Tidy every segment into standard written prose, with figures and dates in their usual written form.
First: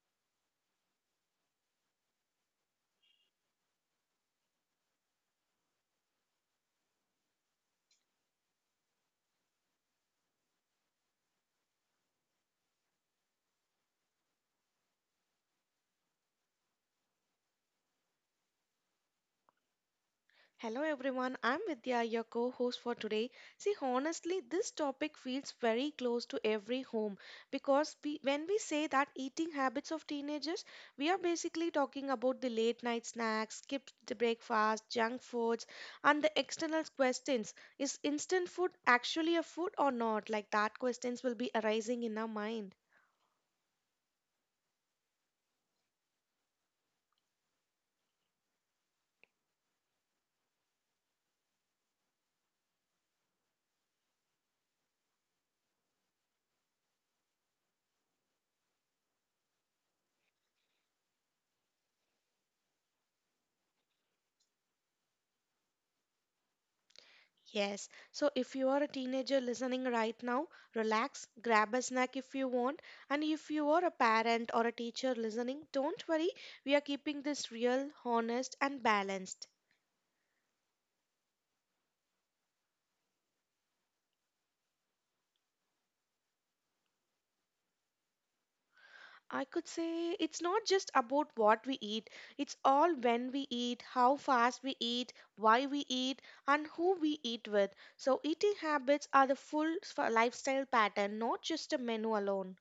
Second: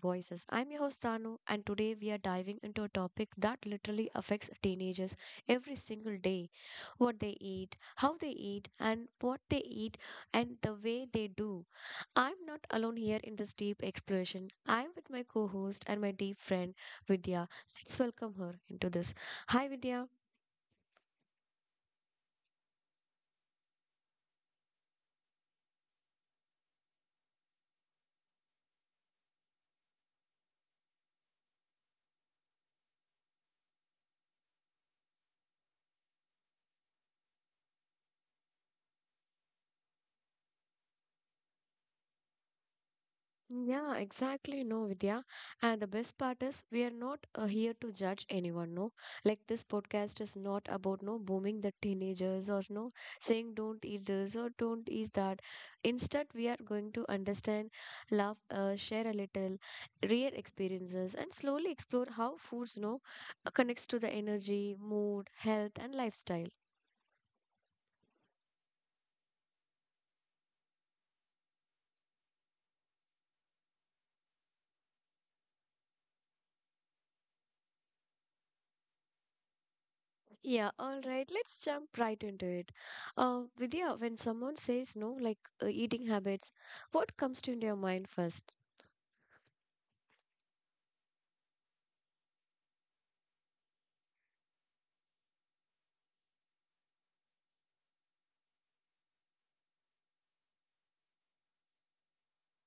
Voices. I'm your host Tanu and today we are diving into a topic that literally affects teenagers every single day. What they eat, how they eat and what they eat and the way they do. I'm not alone here in this deep exploration. I'm with my co-host and my deep friend Vidya. Let's welcome her into this. Hi Vidya. Hello everyone, I'm Vidya, your co host for today. See, honestly, this topic feels very close to every home because when we say that eating habits of teenagers, we are basically talking about the late night snacks, skipped the breakfast, junk foods, and the external questions. Is instant food actually a food or not? Like that questions will be arising in our mind. Yeah, exactly. No, Vidya. And the best part is, we are not here to judge anyone. No, like this podcast is not about no booming the teenagers or no saying don't eat this or don't eat that. Instead, we are going to understand, laugh, share a little, real experiences, and slowly explore how foods no connects to the energy, mood, health, and lifestyle. Yes. So if you are a teenager listening right now, relax, grab a snack if you want. And if you are a parent or a teacher listening, don't worry. We are keeping this real, honest, and balanced. Yeah, all right. Let's jump right into it. Vidya, when someone says no, like eating habits, what comes to your mind first? I could say it's not just about what we eat, it's all when we eat, how fast we eat, why we eat, and who we eat with. So, eating habits are the full lifestyle pattern, not just a menu alone.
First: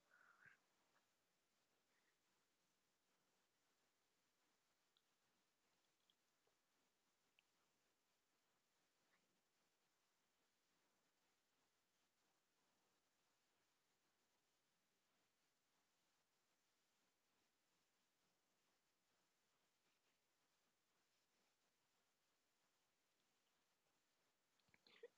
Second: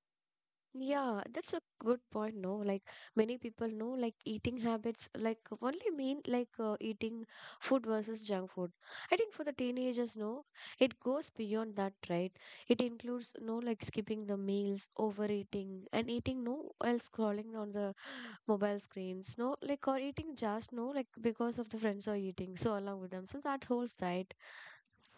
Yeah, that's a good point. No, like many people know, like eating habits, like only mean like eating food versus junk food. I think for the teenagers, no, it goes beyond that, right? It includes no, like skipping the meals, overeating, and eating no while scrolling on the mobile screens, no, like or eating just no, like because of the friends are eating, so along with them, so that holds right.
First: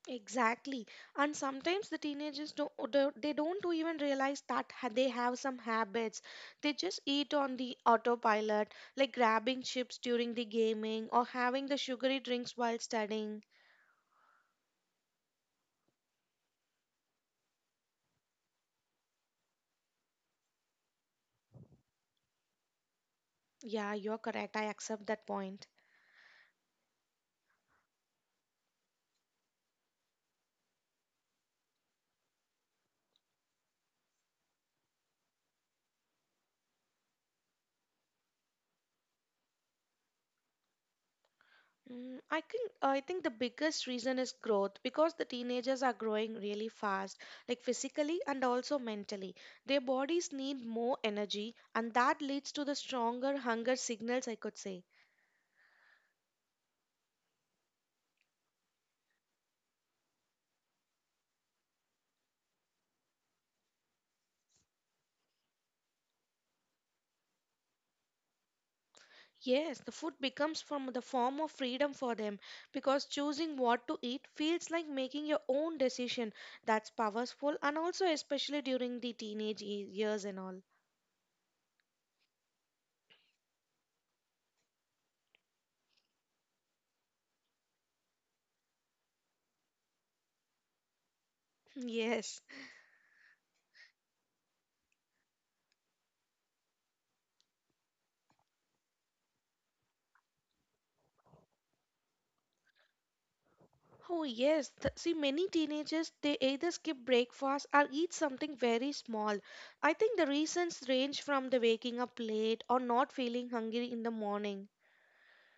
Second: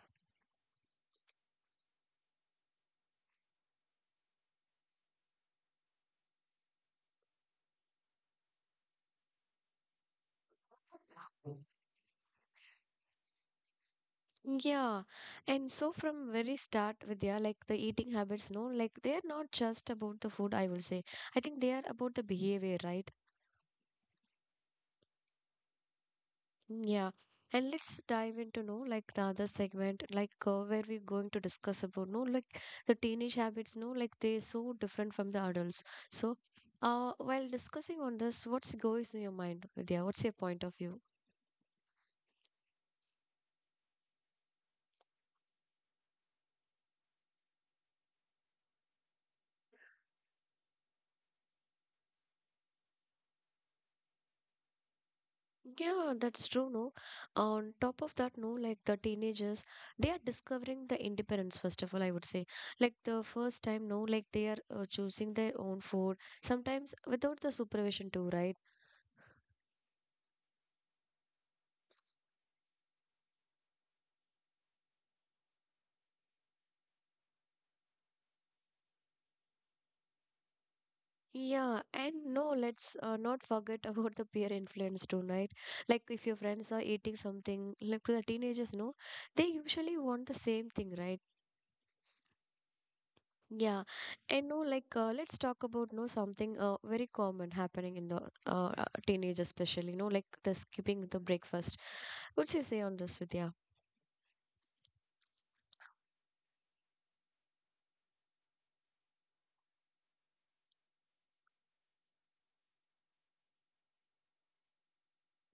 Exactly. And sometimes the teenagers don't do they don't do even realize that they have some habits. They just eat on the autopilot, like grabbing chips during the gaming or having the sugary drinks while studying. Yeah, and so from very start, Vidya, like the eating habits, no, like they are not just about the food. I will say, I think they are about the behavior, right? Yeah, you're correct. I accept that point. Yeah. And let's dive into no like the other segment like where we're going to discuss about no like the teenage habits no like they're so different from the adults. So, while discussing on this, what's goes in your mind, Vidya? What's your point of view? I think the biggest reason is growth because the teenagers are growing really fast, like physically and also mentally. Their bodies need more energy, and that leads to the stronger hunger signals, I could say. Yeah, that's true, no. On top of that, no, like the teenagers, they are discovering the independence, first of all, I would say. Like the first time, no, like they are choosing their own food, sometimes without the supervision too, right? Yes, the food becomes from the form of freedom for them because choosing what to eat feels like making your own decision. That's powerful and also especially during the teenage years and all. Yeah, and no, let's not forget about the peer influence too, right? Like if your friends are eating something, like the teenagers, no, they usually want the same thing, right? Yes. Yeah, and no, like let's talk about no something very common happening in the teenage, especially. No, like the skipping the breakfast. What's you say on this, Vidya? Oh yes. See, many teenagers they either skip breakfast or eat something very small. I think the reasons range from the waking up late or not feeling hungry in the morning.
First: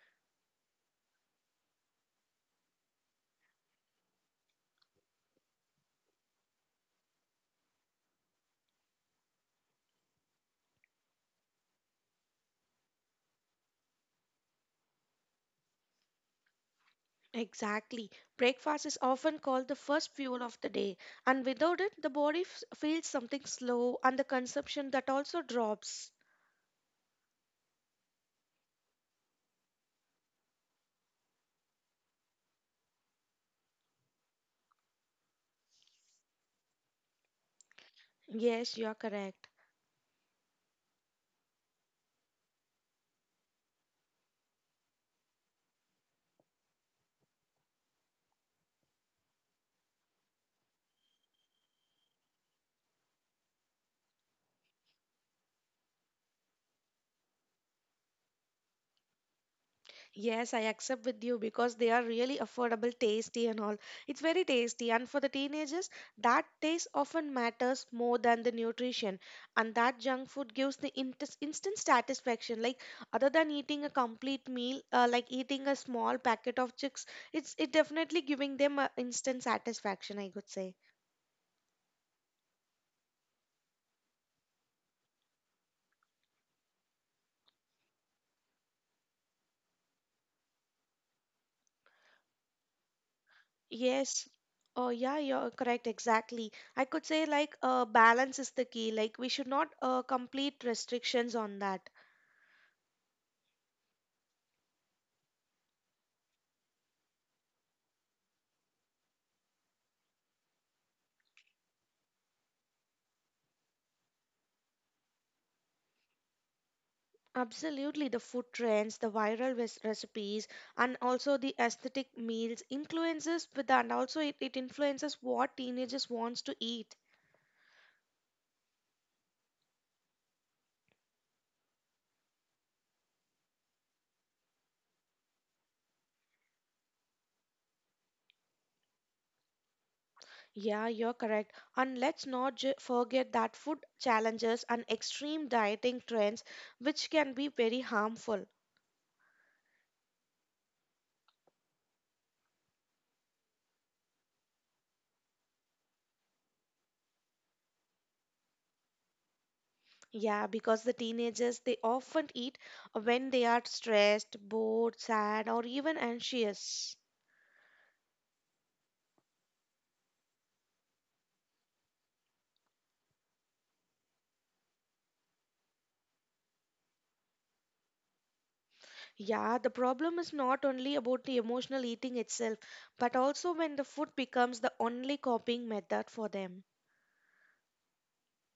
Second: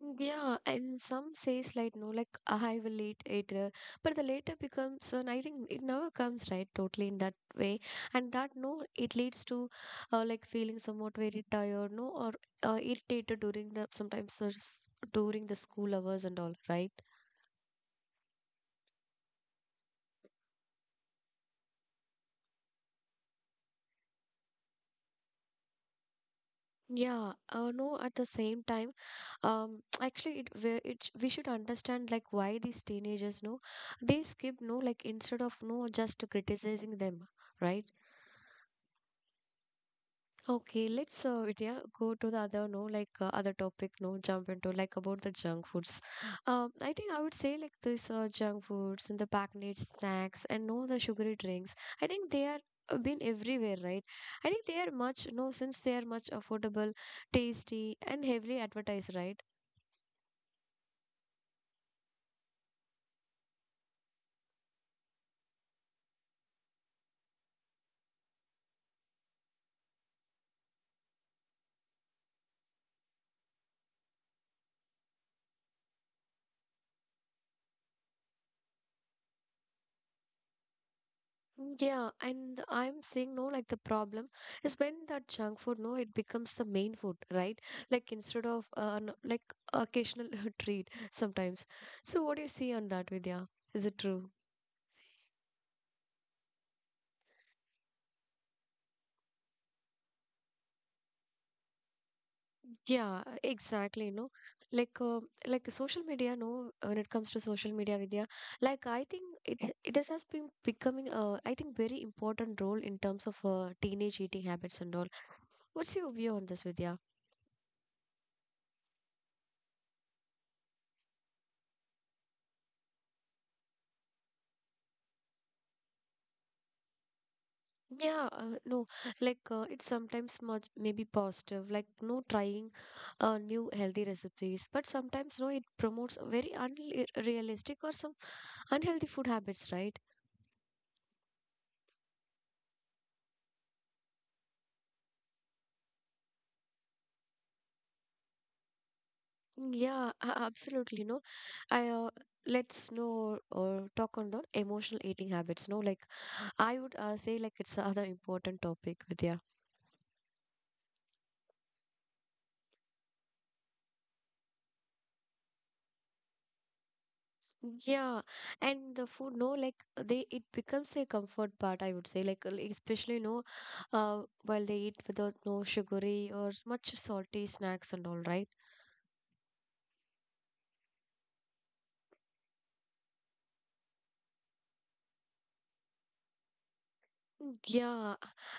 Mm, yeah, and some says like no, like I will eat later, but the later becomes, and I think it never comes right totally in that way, and that no, it leads to like feeling somewhat very tired, no, or irritated during the sometimes the during the school hours and all, right? Exactly. Breakfast is often called the first fuel of the day, and without it, the body feels something slow and the consumption that also drops. Yeah, no, at the same time, actually, it we should understand like why these teenagers, no, they skip, no, like instead of no, just criticizing them, right? Yes, you are correct. Okay, let's Vidya go to the other no like other topic no jump into like about the junk foods. I think I would say like this junk foods and the packaged snacks and no the sugary drinks. I think they are been everywhere, right? I think they are much no since they are much affordable, tasty and heavily advertised, right? Yes, I accept with you because they are really affordable, tasty, and all. It's very tasty. And for the teenagers, that taste often matters more than the nutrition. And that junk food gives the instant satisfaction. Like, other than eating a complete meal, like eating a small packet of chips, it definitely giving them a instant satisfaction, I could say. Mm, yeah, and I'm saying no, like the problem is when that junk food, no, it becomes the main food, right? Like instead of like occasional treat sometimes. So what do you see on that, Vidya? Is it true? Yes. Oh, yeah, you're correct. Exactly. I could say, like, balance is the key. Like, we should not complete restrictions on that. Yeah, exactly. No, like uh, like social media. No, when it comes to social media, Vidya, like I think it has been becoming I think very important role in terms of teenage eating habits and all. What's your view on this, Vidya? Absolutely, the food trends, the viral recipes, and also the aesthetic meals influences with that. And also, it influences what teenagers wants to eat. Yeah, no, like it's sometimes much maybe positive, like no trying new healthy recipes, but sometimes no, it promotes very unrealistic or some unhealthy food habits, right? Yeah, you're correct. And let's not forget that food challenges and extreme dieting trends, which can be very harmful. Yeah, absolutely. No, I let's know or talk on the emotional eating habits. No, like I would say, like it's another important topic, Vidya. Yeah, because the teenagers they often eat when they are stressed, bored, sad, or even anxious. Yeah, and the food, no, like they it becomes a comfort part, I would say. Like especially no, while they eat without no sugary or much salty snacks and all, right? Yeah, the problem is not only about the emotional eating itself, but also when the food becomes the only coping method for them. Mm, yeah,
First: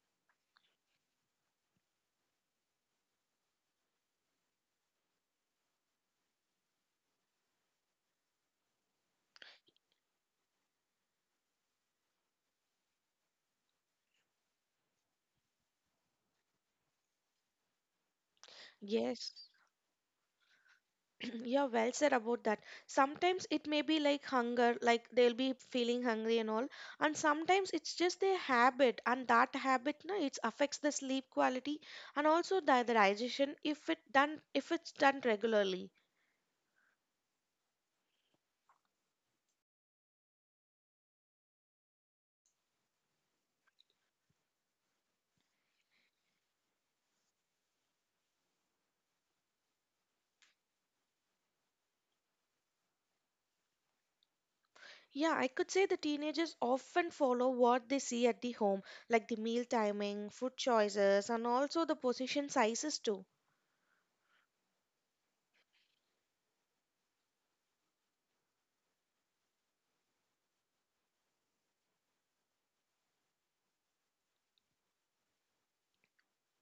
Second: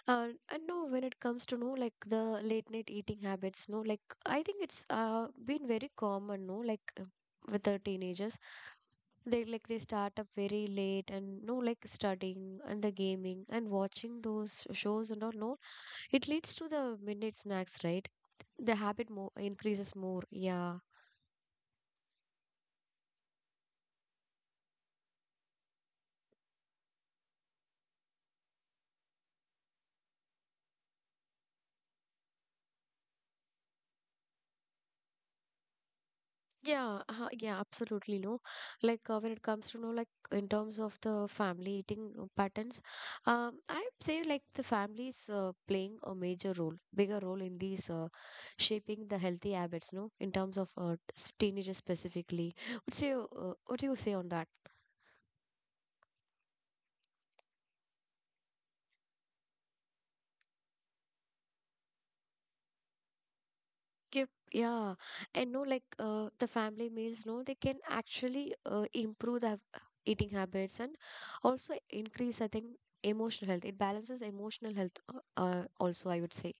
and no, when it comes to no, like the late night eating habits, no, like I think it's been very common, no, like with the teenagers, they like they start up very late and no, like studying and the gaming and watching those shows and all, no, it leads to the midnight snacks, right? The habit Yes, more increases more, yeah. yeah, well said about that. Sometimes it may be like hunger, like they'll be feeling hungry and all, and sometimes it's just their habit, and that habit, no, it affects the sleep quality and also the digestion if it's done regularly. Yeah, yeah, absolutely. No, like when it comes to know, like in terms of the family eating patterns, I would say like the family is playing a major role, bigger role in these shaping the healthy habits. No, in terms of teenagers specifically, what's your what do you say on that? Yeah, I could say the teenagers often follow what they see at the home, like the meal timing, food choices, and also the portion sizes too. Keep, yeah, and no, like the family meals, no, they can actually improve the eating habits and also increase, I think, emotional health. It balances emotional health, also, I would say.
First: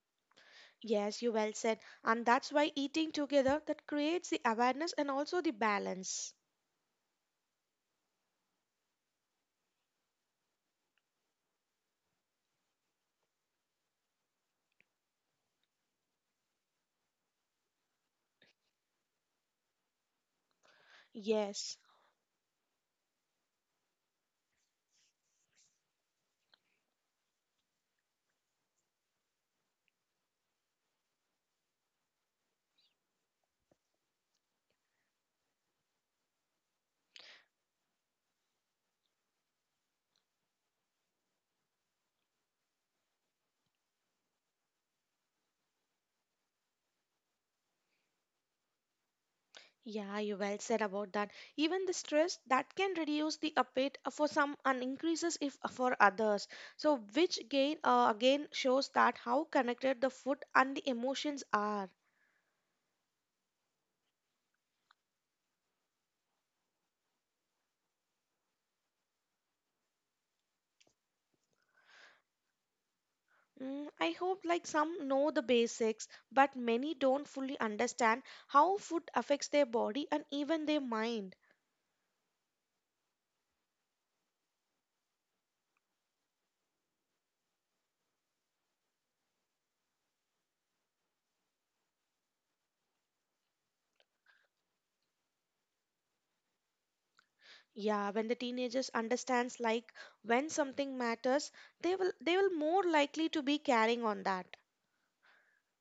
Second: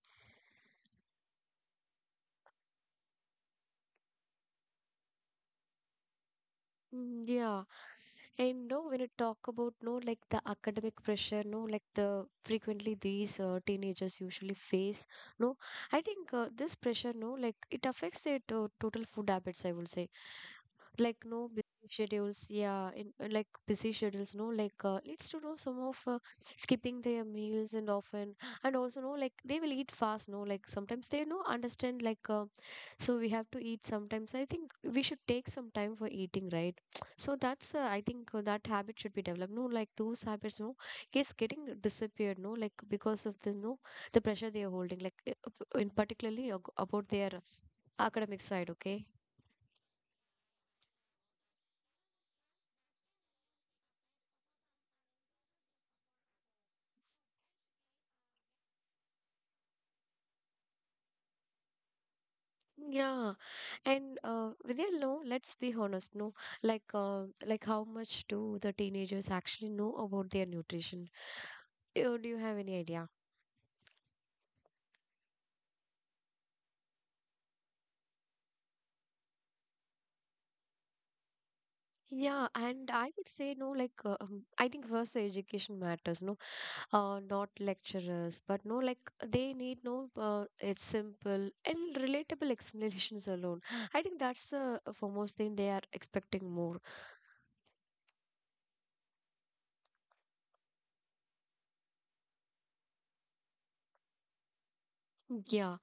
Yes, you well said. And that's why eating together that creates the awareness and also the balance. Mm, yeah. And no, when you talk about no, like the academic pressure, no, like the frequently these teenagers usually face, no, I think this pressure, no, like it affects their to total food habits, I will say. Like no busy Yes. schedules, yeah, in, like busy schedules, no, like leads to know some of skipping their meals and often, and also no, like they will eat fast, no, like sometimes they no understand like so we have to eat sometimes. I think we should take some time for eating, right? So that's, I think that habit should be developed. No, like those habits, no, it's getting disappeared, no, like because of the, no, the pressure they are holding, like in particularly about their academic side, okay? Yeah, you well said about that. Even the stress that can reduce the appetite for some and increases if for others. So which again shows that how connected the food and the emotions are. Yeah. And Vidya, no, let's be honest, no, like how much do the teenagers actually know about their nutrition? Do you have any idea? I hope like some know the basics, but many don't fully understand how food affects their body and even their mind. Yeah, and I would say no, like I think first the education matters, no not lecturers, but no, like they need no. It's simple and relatable explanations alone. I think that's the foremost thing they are expecting more. Yeah, when the teenagers understands like when something matters, they will more likely to be carrying on that. Yeah,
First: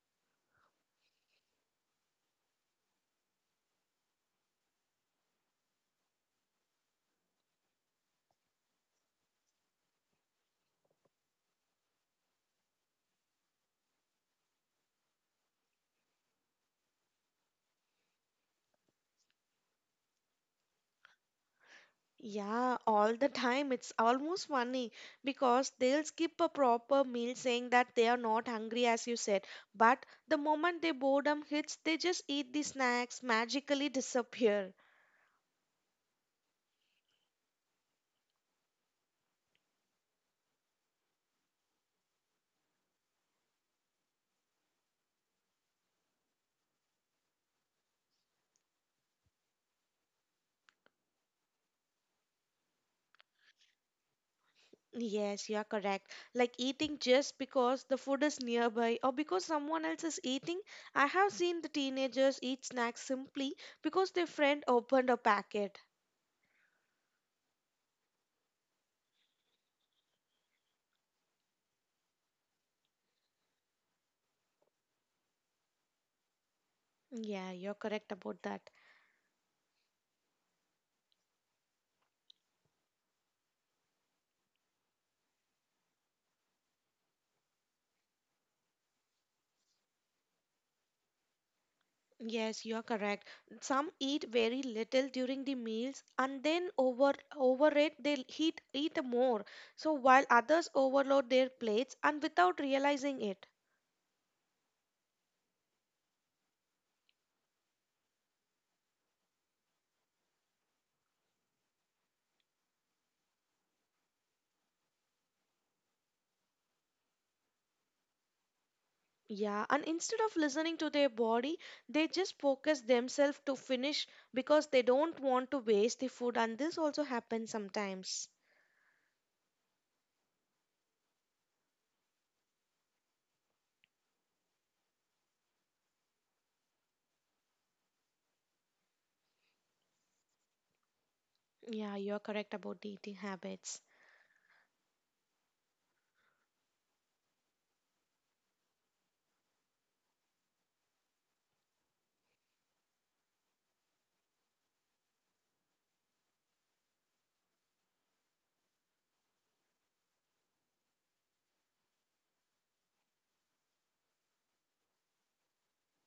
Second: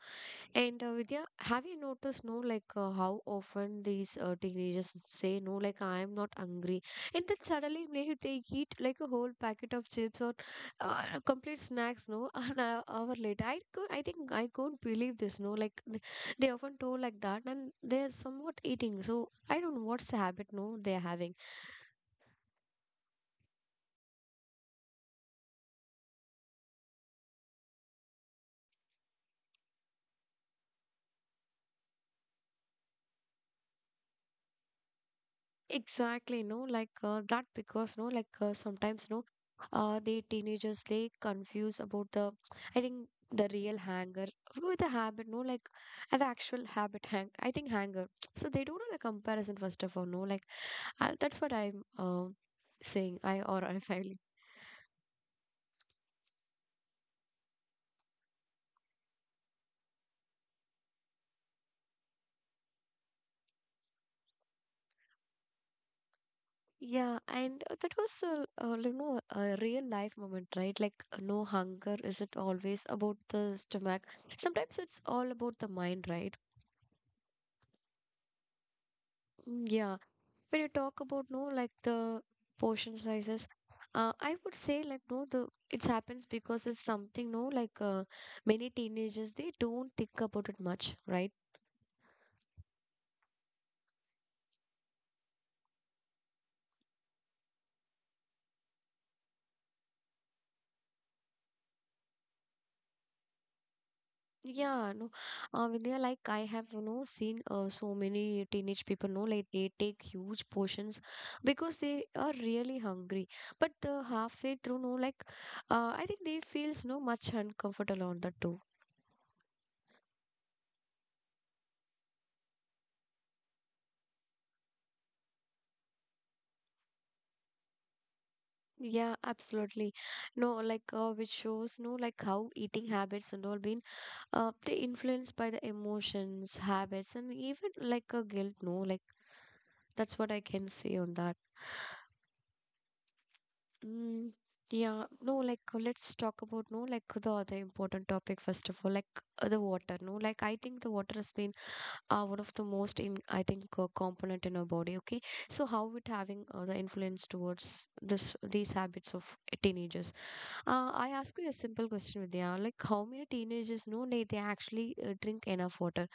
and Vidya, have you noticed, no, like how often these teenagers say, no, like I am not hungry, and then suddenly may they eat like a whole packet of chips or complete snacks, no, an hour later. I could, I think I couldn't believe this, no, like they often told like that, and they're somewhat eating. So I don't know what's the habit, no, they're having. Yeah, all the time it's almost funny because they'll skip a proper meal saying that they are not hungry as you said, but the moment their boredom hits, they just eat the snacks, magically disappear. Exactly, no, like that because no, like sometimes no, the teenagers they confuse about the, I think the real hanger with the habit, no, like the actual habit hang. I think hanger, so they don't know the comparison first of all, no, like that's what I'm saying. I finally. Yes, you are correct. Like eating just because the food is nearby or because someone else is eating. I have seen the teenagers eat snacks simply because their friend opened a packet. Yeah, and that was a you know a real life moment, right? Like no hunger isn't always about the stomach. Sometimes it's all about the mind, right? Yeah, you're correct about that. Mm, yeah, when you talk about no like the portion sizes I would say like no the it happens because it's something no like many teenagers they don't think about it much right Yes, you're correct. Some eat very little during the meals and then overeat. They eat more. So while others overload their plates and without realizing it. yeah no Vidya, like I have you know seen so many teenage people know like they take huge portions because they are really hungry but halfway through no like I think they feels no much uncomfortable on that too Yeah, and instead of listening to their body, they just focus themselves to finish because they don't want to waste the food, and this also happens sometimes. Yeah, absolutely. No, like which shows, no, like how eating habits and all been they influenced by the emotions, habits, and even like a guilt. No, like that's what I can say on that. Yeah, you're correct about the eating habits. Mm, yeah, no, like let's talk about no, like the other important topic first of all, like the water. No, like I think the water has been one of the most in I think component in our body. Okay, so how it having the influence towards this these habits of teenagers. I ask you a simple question, Vidya. Like, how many teenagers know they actually drink enough water?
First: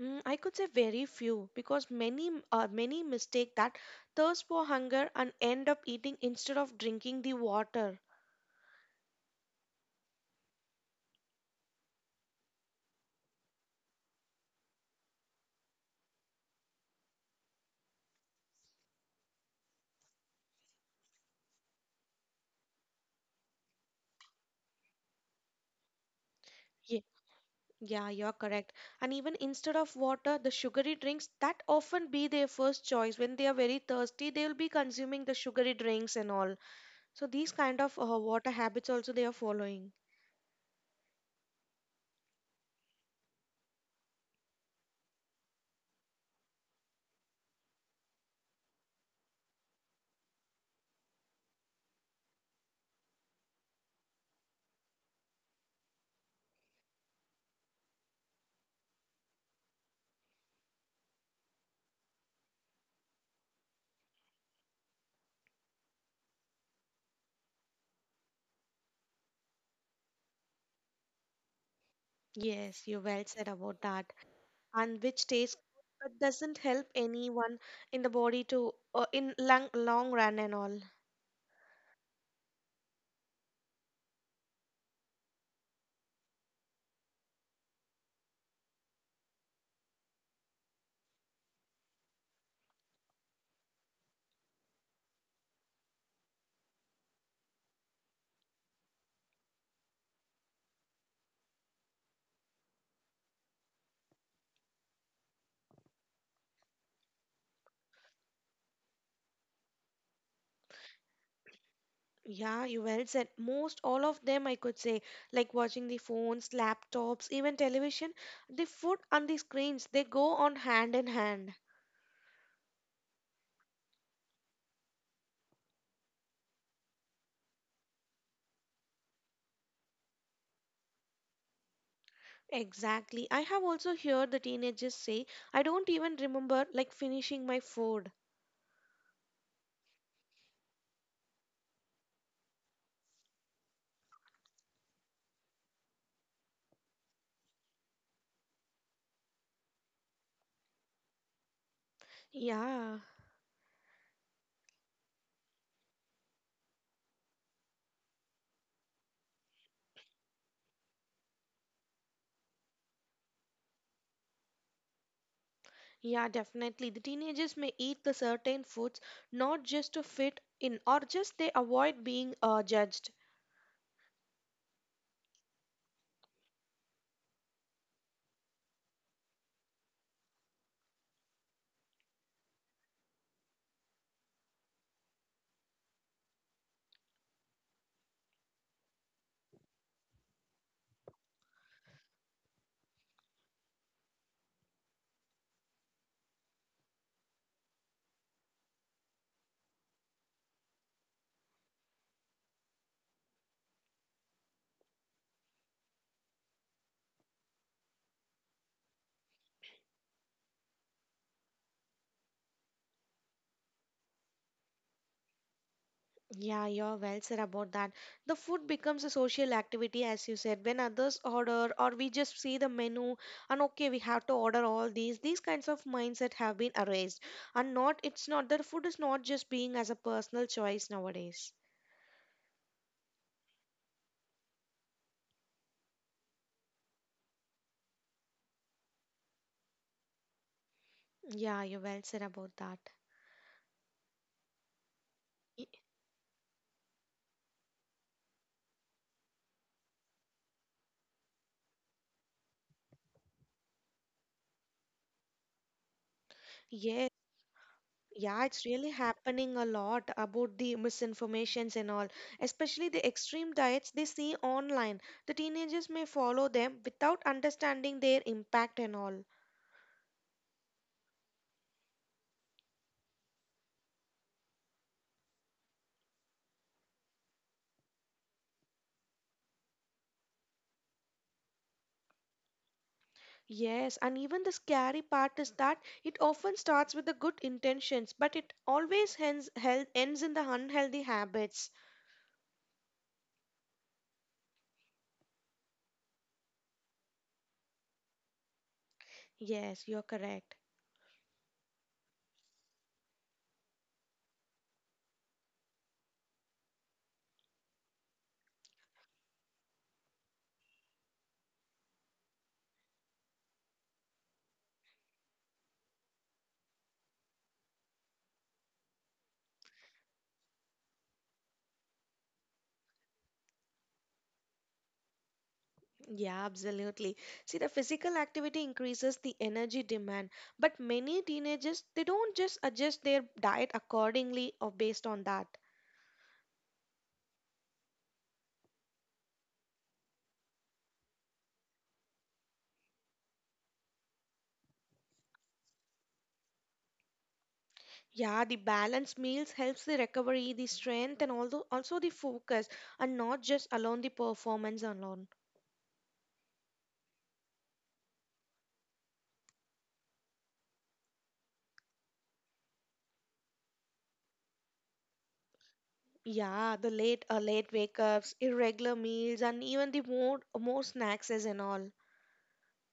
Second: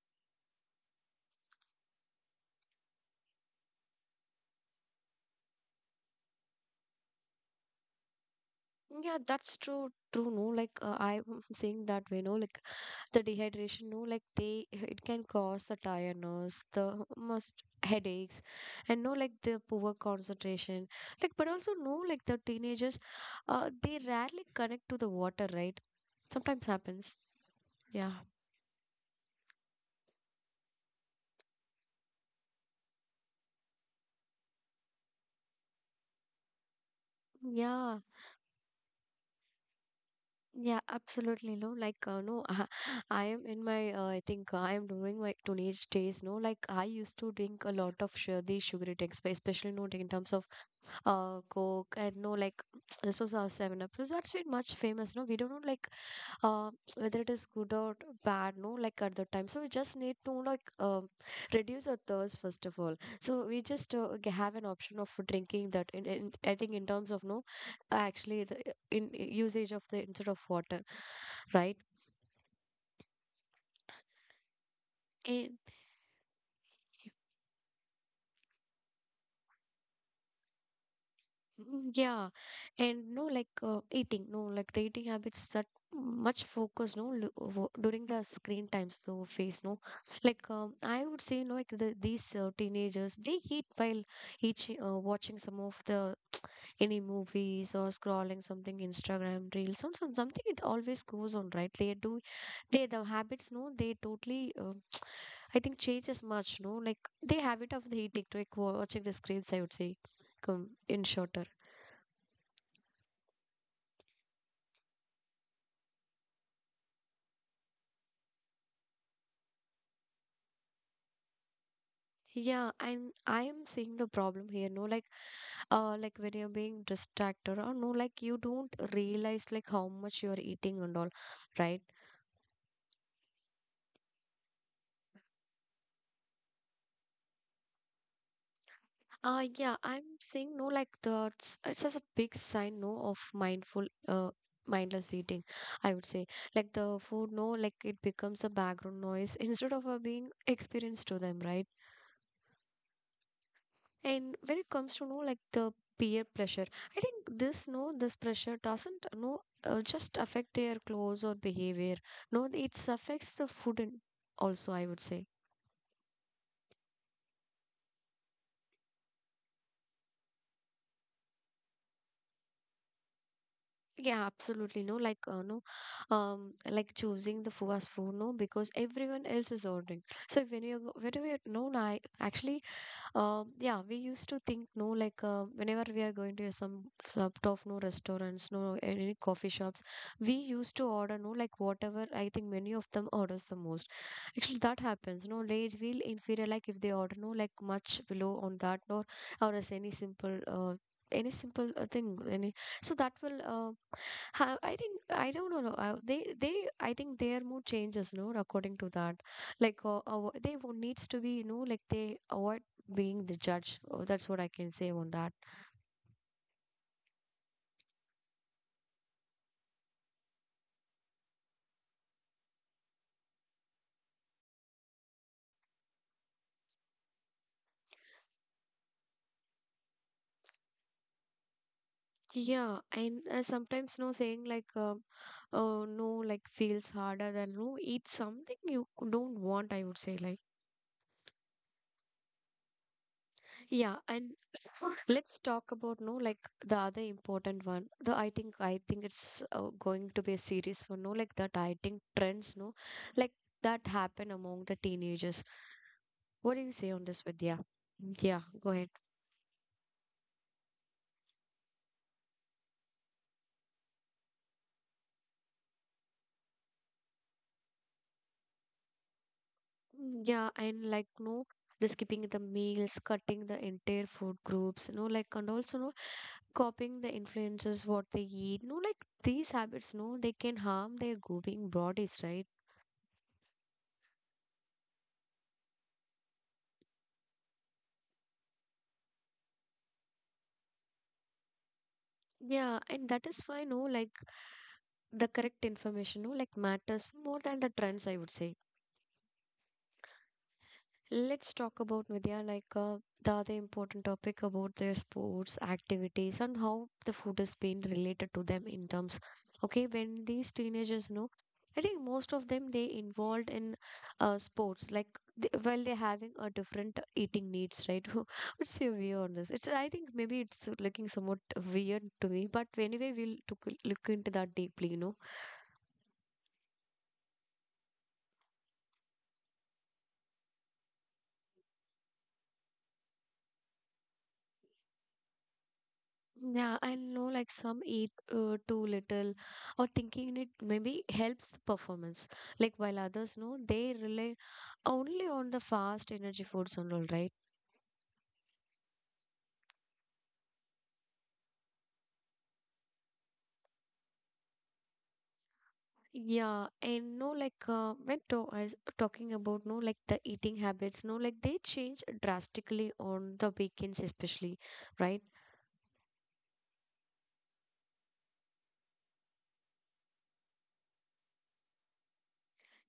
I could say very few because many mistake that thirst for hunger and end up eating instead of drinking the water. Yeah, that's true. True, no. Like, I'm saying that way, no. Like, the dehydration, no. Like, they it can cause the tiredness, the most headaches, and no, like the poor concentration. Like, but also no, like the teenagers, they rarely connect to the water, right? Sometimes Yeah, happens. yeah, Yeah, you're correct. And even instead of water, the sugary drinks that often be their first choice when they are very thirsty, they will be consuming the sugary drinks and all. So these kind of yeah. Water habits also they are following. Yeah, absolutely. No, like, no, I am in my, I think I am during my teenage days. No, like, I used to drink a lot of these sugary drinks, but especially, no, in terms of Coke and no, like, this was our 7 Up. Because that's been much famous. No, we don't know, like, uh, whether it is good or bad, no, like at that time, so we just need to, like, reduce our thirst first of all. So we just have an option of drinking that in, I think, in terms of no, actually the in usage of the instead of water, right? Yes, you well said about that. And which tastes And good but doesn't help anyone in the body to in long long run and all. mm, yeah, and no, like eating, no, like the eating habits that much focus, no, during the screen times, though, phase, no, like I would say, no, like these teenagers, they eat while each watching some of the any movies or scrolling something, Instagram reels, something. It always goes on, right? They do, they the habits, no, they totally. I think changes much, no, like they habit of the eating, like watching the screens. I would say, come in shorter. Yeah, you well said. Most all of them I could say, like watching the phones, laptops, even television, the food and the screens, they go on hand in hand. Yeah, and I am seeing the problem here. No, like when you're being distracted, or no, like you don't realize like how much you're eating and all, right? Exactly. I have also heard the teenagers say, I don't even remember like finishing my food. Yeah, I'm seeing no, like the it's just a big sign, no, of mindless eating. I would say, like the food, no, like it becomes a background noise instead of being experienced to them, right? Yeah. And when it comes to know like the peer pressure, I think this, no, this pressure doesn't, no, just affect their clothes or behavior. No, it affects the food and also, I would say. Yeah, definitely. The teenagers may eat the certain foods not just to fit in or just they avoid being judged. Yeah, absolutely. No, like no, like choosing the fast food. No, because everyone else is ordering. So when you whenever you, no, no, I actually yeah, we used to think, no, like whenever we are going to some sort of no restaurants, no any coffee shops, we used to order, no, like whatever. I think many of them orders the most. Actually, that happens. No, they will inferior, like if they order, no, like much below on that, or as any simple. Any simple thing, any, so that will I think, I don't know, they, I think their mood changes, no, according to that, like they needs to be, you know, like they avoid being the judge. Oh, that's what I can say on that. Yeah, you're well said about that. The food becomes a social activity, as you said. When others order, or we just see the menu, and okay, we have to order all these. These kinds of mindset have been erased, and not it's not that food is not just being as a personal choice nowadays. Yeah, and sometimes, no, saying like, oh no, like feels harder than no. It's something you don't want, I would say, like, Yeah, you're well said about that. yeah, and let's Y- talk about, no, like the other important one. The, I think it's going to be a serious one. No, like that, I think, trends. No, like that happen among the teenagers. What do you say on yes. this, Vidya? Yeah, Yeah, it's go really ahead. happening a lot about the misinformations and all, especially the extreme diets they see online. The teenagers may follow them without understanding their impact and all. Mm, yeah, and like no, the skipping the meals, cutting the entire food groups, no, like, and also no copying the influences what they eat, no, like these habits, no, they can harm their growing bodies, right? Yes, and even the scary part is that it often starts with the good intentions, but it always ends, ends in the unhealthy habits. Yeah, and that is why, no, like the correct information, no, like matters more than the trends, I would say. Yes, you're correct. Let's talk about, Vidya, like the other important topic about their sports activities and how the food is being related to them in terms. Okay, when these teenagers know, I think most of them they involved in sports, like they, while they're having a different eating needs, right? What's your view on this? It's, I think, maybe it's looking somewhat weird to me, but anyway, we'll look into that deeply, you know. Yeah, absolutely. See, the physical activity increases the energy demand, but many teenagers they don't just adjust their diet accordingly or based on that. Yeah, I know like some eat too little, or thinking it maybe helps the performance. Like, while others know they rely only on the fast energy foods and all, right? Yeah, the balanced meals helps the recovery, the strength, and also the focus, and not just alone the performance alone. Yeah, and no, like when to I was talking about, no, like the eating habits, no, like they change drastically on the weekends, especially, right? Yeah, the late wake ups, irregular meals, and even the more snacks and all.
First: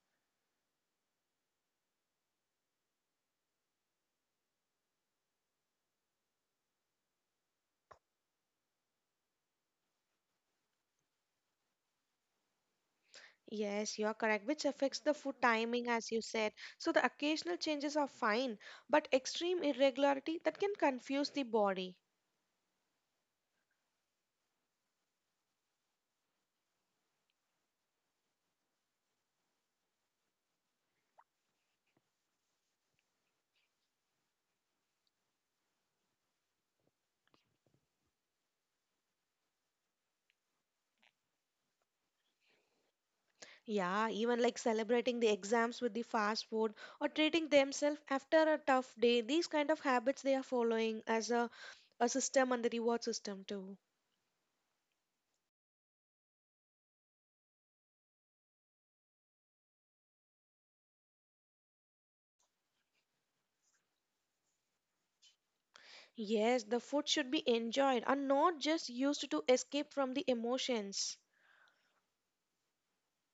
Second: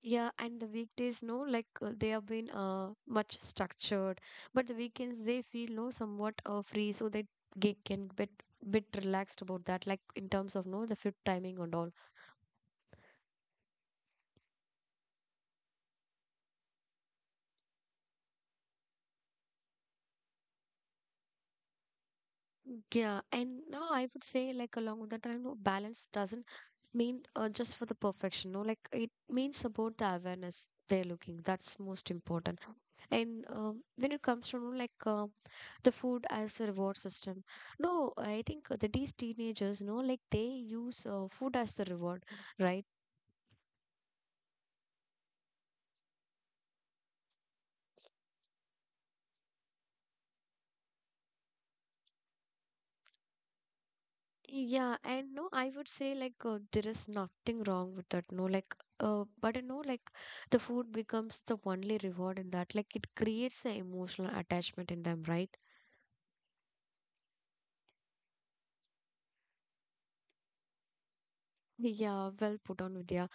Yeah, and the weekdays, no, like they have been much structured, but the weekends they feel no somewhat free, so they get, can bit relaxed about that, like in terms of no the fit timing and all. Yes, you are correct, which affects the food timing, as you said. So the occasional changes are fine, but extreme irregularity that can confuse the body. Yeah, and now I would say, like along with that, I know balance doesn't mean just for the perfection. No, like it means about the awareness they're looking. That's most important. And when it comes to, you know, like the food as a reward system, no, I think that these teenagers, you know, like they use food as the reward, right? Yeah, even like celebrating the exams with the fast food or treating themselves after a tough day, these kind of habits they are following as a system and the reward system too. Yeah, and no, I would say like there is nothing wrong with that. No, like, but you know, like the food becomes the only reward in that. Like, it creates an emotional attachment in them, right? Yes, the food should be enjoyed and not just used to escape from the emotions. Yeah, well put on, Vidya.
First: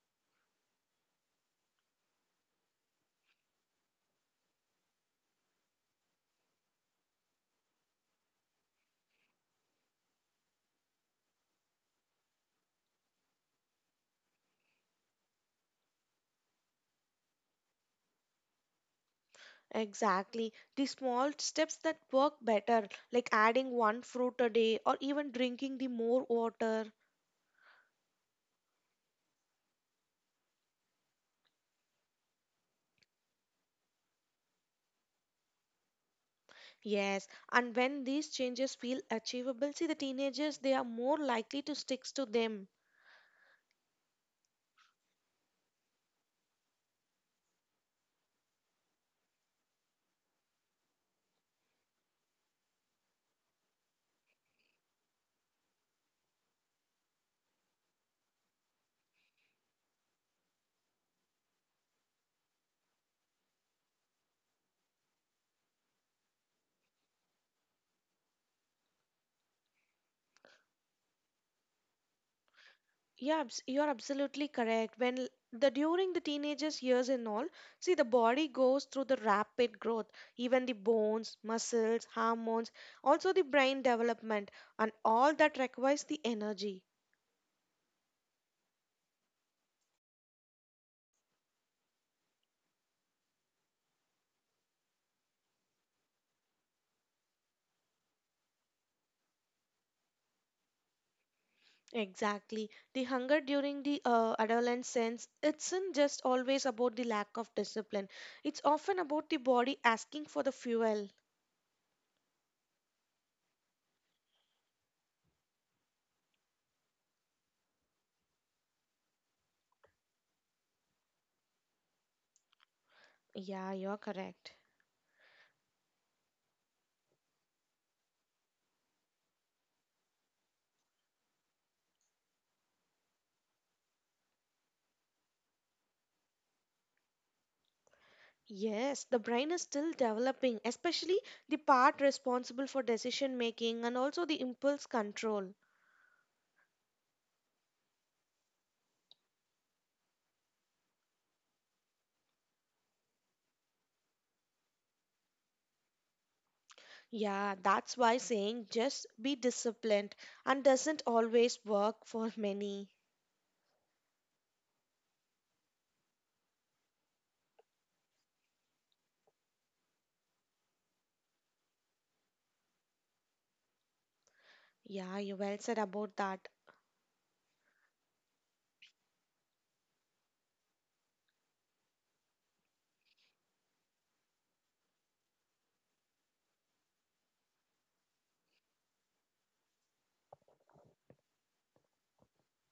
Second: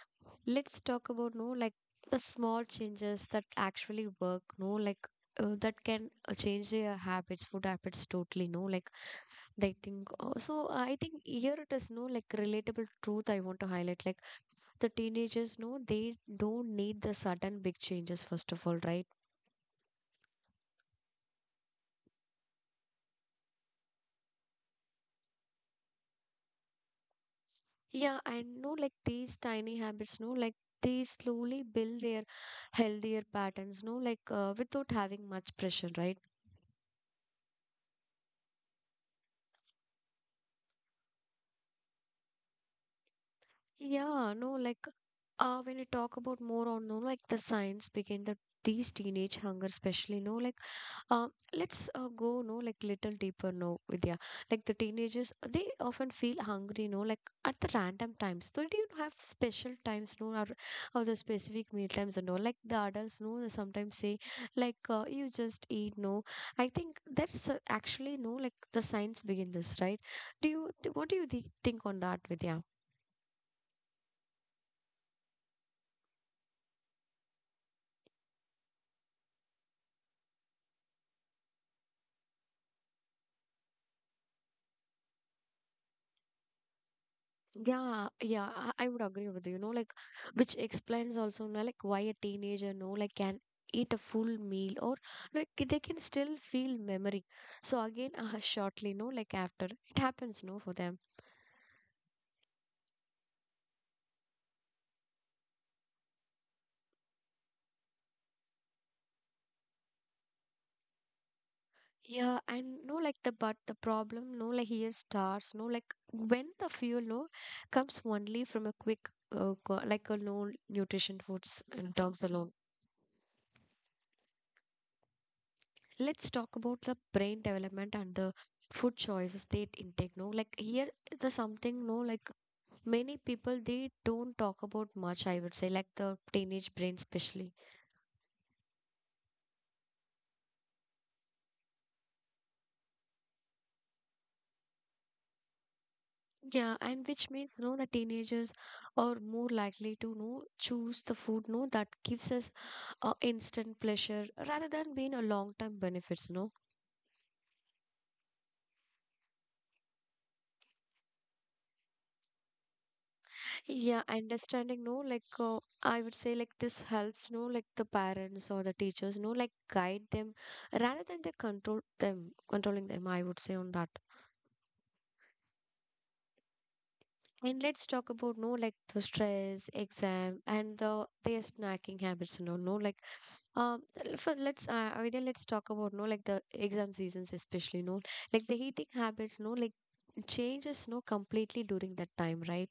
Let's talk about, no, like the small changes that actually work. No, like that can change their habits, food habits totally. No, like they think. So I think here it is, no, like relatable truth I want to highlight. Like, the teenagers, no, they don't need the sudden big changes, first of all, right? Exactly. The small steps that work better, like adding one fruit a day or even drinking the more water. Yeah, I know like these tiny habits, no, like they slowly build their healthier patterns, no, like without having much pressure, right? Yes, and when these changes feel achievable, see the teenagers, they are more likely to stick to them. Yeah, no, like when you talk about more on, no, like the science behind these teenage hunger, especially, no, like uh, let's go, no, like little deeper, no, Vidya. Like, the teenagers, they often feel hungry, no, like at the random times. So do you have special times, no, or the specific meal times and all? Like, the adults, no, they sometimes say, like you just eat, no. I think that's actually, no, like the science begin this, right? What do you think on that, Vidya? Yeah, you're absolutely correct. When the during the teenagers years and all, see the body goes through the rapid growth, even the bones, muscles, hormones, also the brain development, and all that requires the energy. Yeah, yeah, I would agree with you, you know, like which explains also, no, like why a teenager, no, like can eat a full meal or like they can still feel memory. So again, shortly, no, like after it happens, no, for them. Exactly. The hunger during the adolescence, it's not just always about the lack of discipline. It's often about the body asking for the fuel. Yeah, and no, like the but the problem, no, like here starts, no, like when the fuel, no, comes only from a quick, like a no nutrition foods and terms alone. Yeah, you're correct. Let's talk about the brain development and the food choices they intake, no, like here the something, no, like many people they don't talk about much, I would say, like the teenage brain especially. Yes, the brain is still developing, especially the part responsible for decision making and also the impulse control. Yeah, and which means, no, the teenagers are more likely to know choose the food, no, that gives us instant pleasure rather than being a long term benefits, no. Yeah, that's why saying just be disciplined and doesn't always work for many. Yeah, understanding, no, like I would say, like this helps, no, like the parents or the teachers, no, like guide them rather than they controlling them, I would say on that. Yeah, you well said about that. And let's talk about, no, like the stress, exam, and their snacking habits, no, no, like for let's Vidya, let's talk about, no, like the exam seasons, especially, no, like the eating habits, no, like changes, no, completely during that time, right?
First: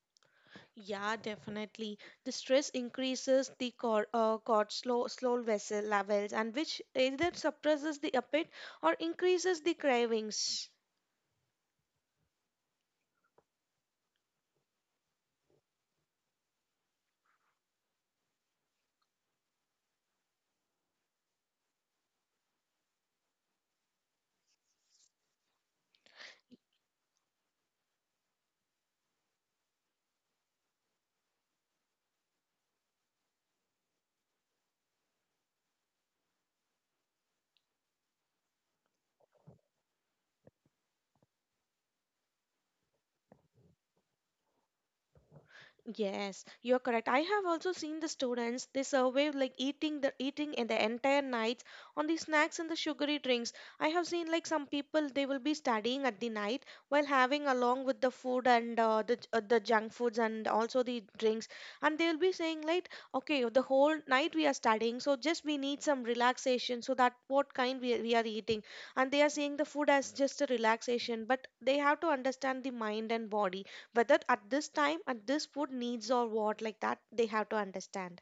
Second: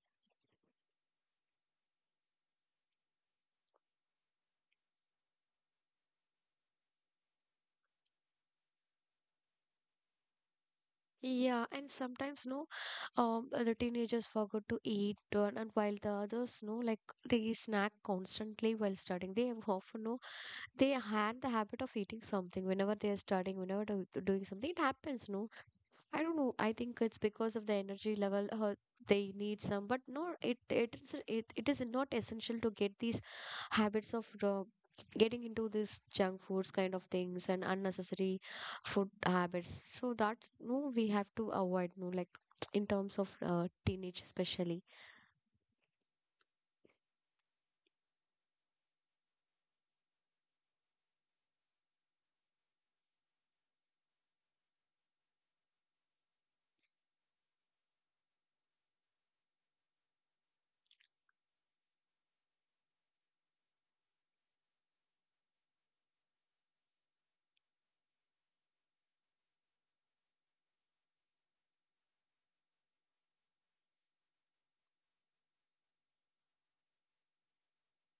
Yeah, definitely. The stress increases the cortisol slow vessel levels, and which either suppresses the appetite or increases the cravings. Yeah, and sometimes no, the teenagers forgot to eat, and while the others, no, like they snack constantly while studying. They have often no, they had the habit of eating something whenever they are studying, whenever they're doing something. It happens, no. I don't know. I think it's because of the energy level. They need some, but no, it is not essential to get these habits of getting into this junk foods kind of things and unnecessary food habits. So that's no, we have to avoid, no, like in terms of teenage especially. Yes, you're correct. I have also seen the students they survive like eating the eating in the entire nights on the snacks and the sugary drinks. I have seen like some people they will be studying at the night while having along with the food and the junk foods and also the drinks, and they will be saying like, okay, the whole night we are studying, so just we need some relaxation. So that what kind we are eating, and they are seeing the food as just a relaxation, but they have to understand the mind and body whether at this time at this food needs or what like that they have to understand.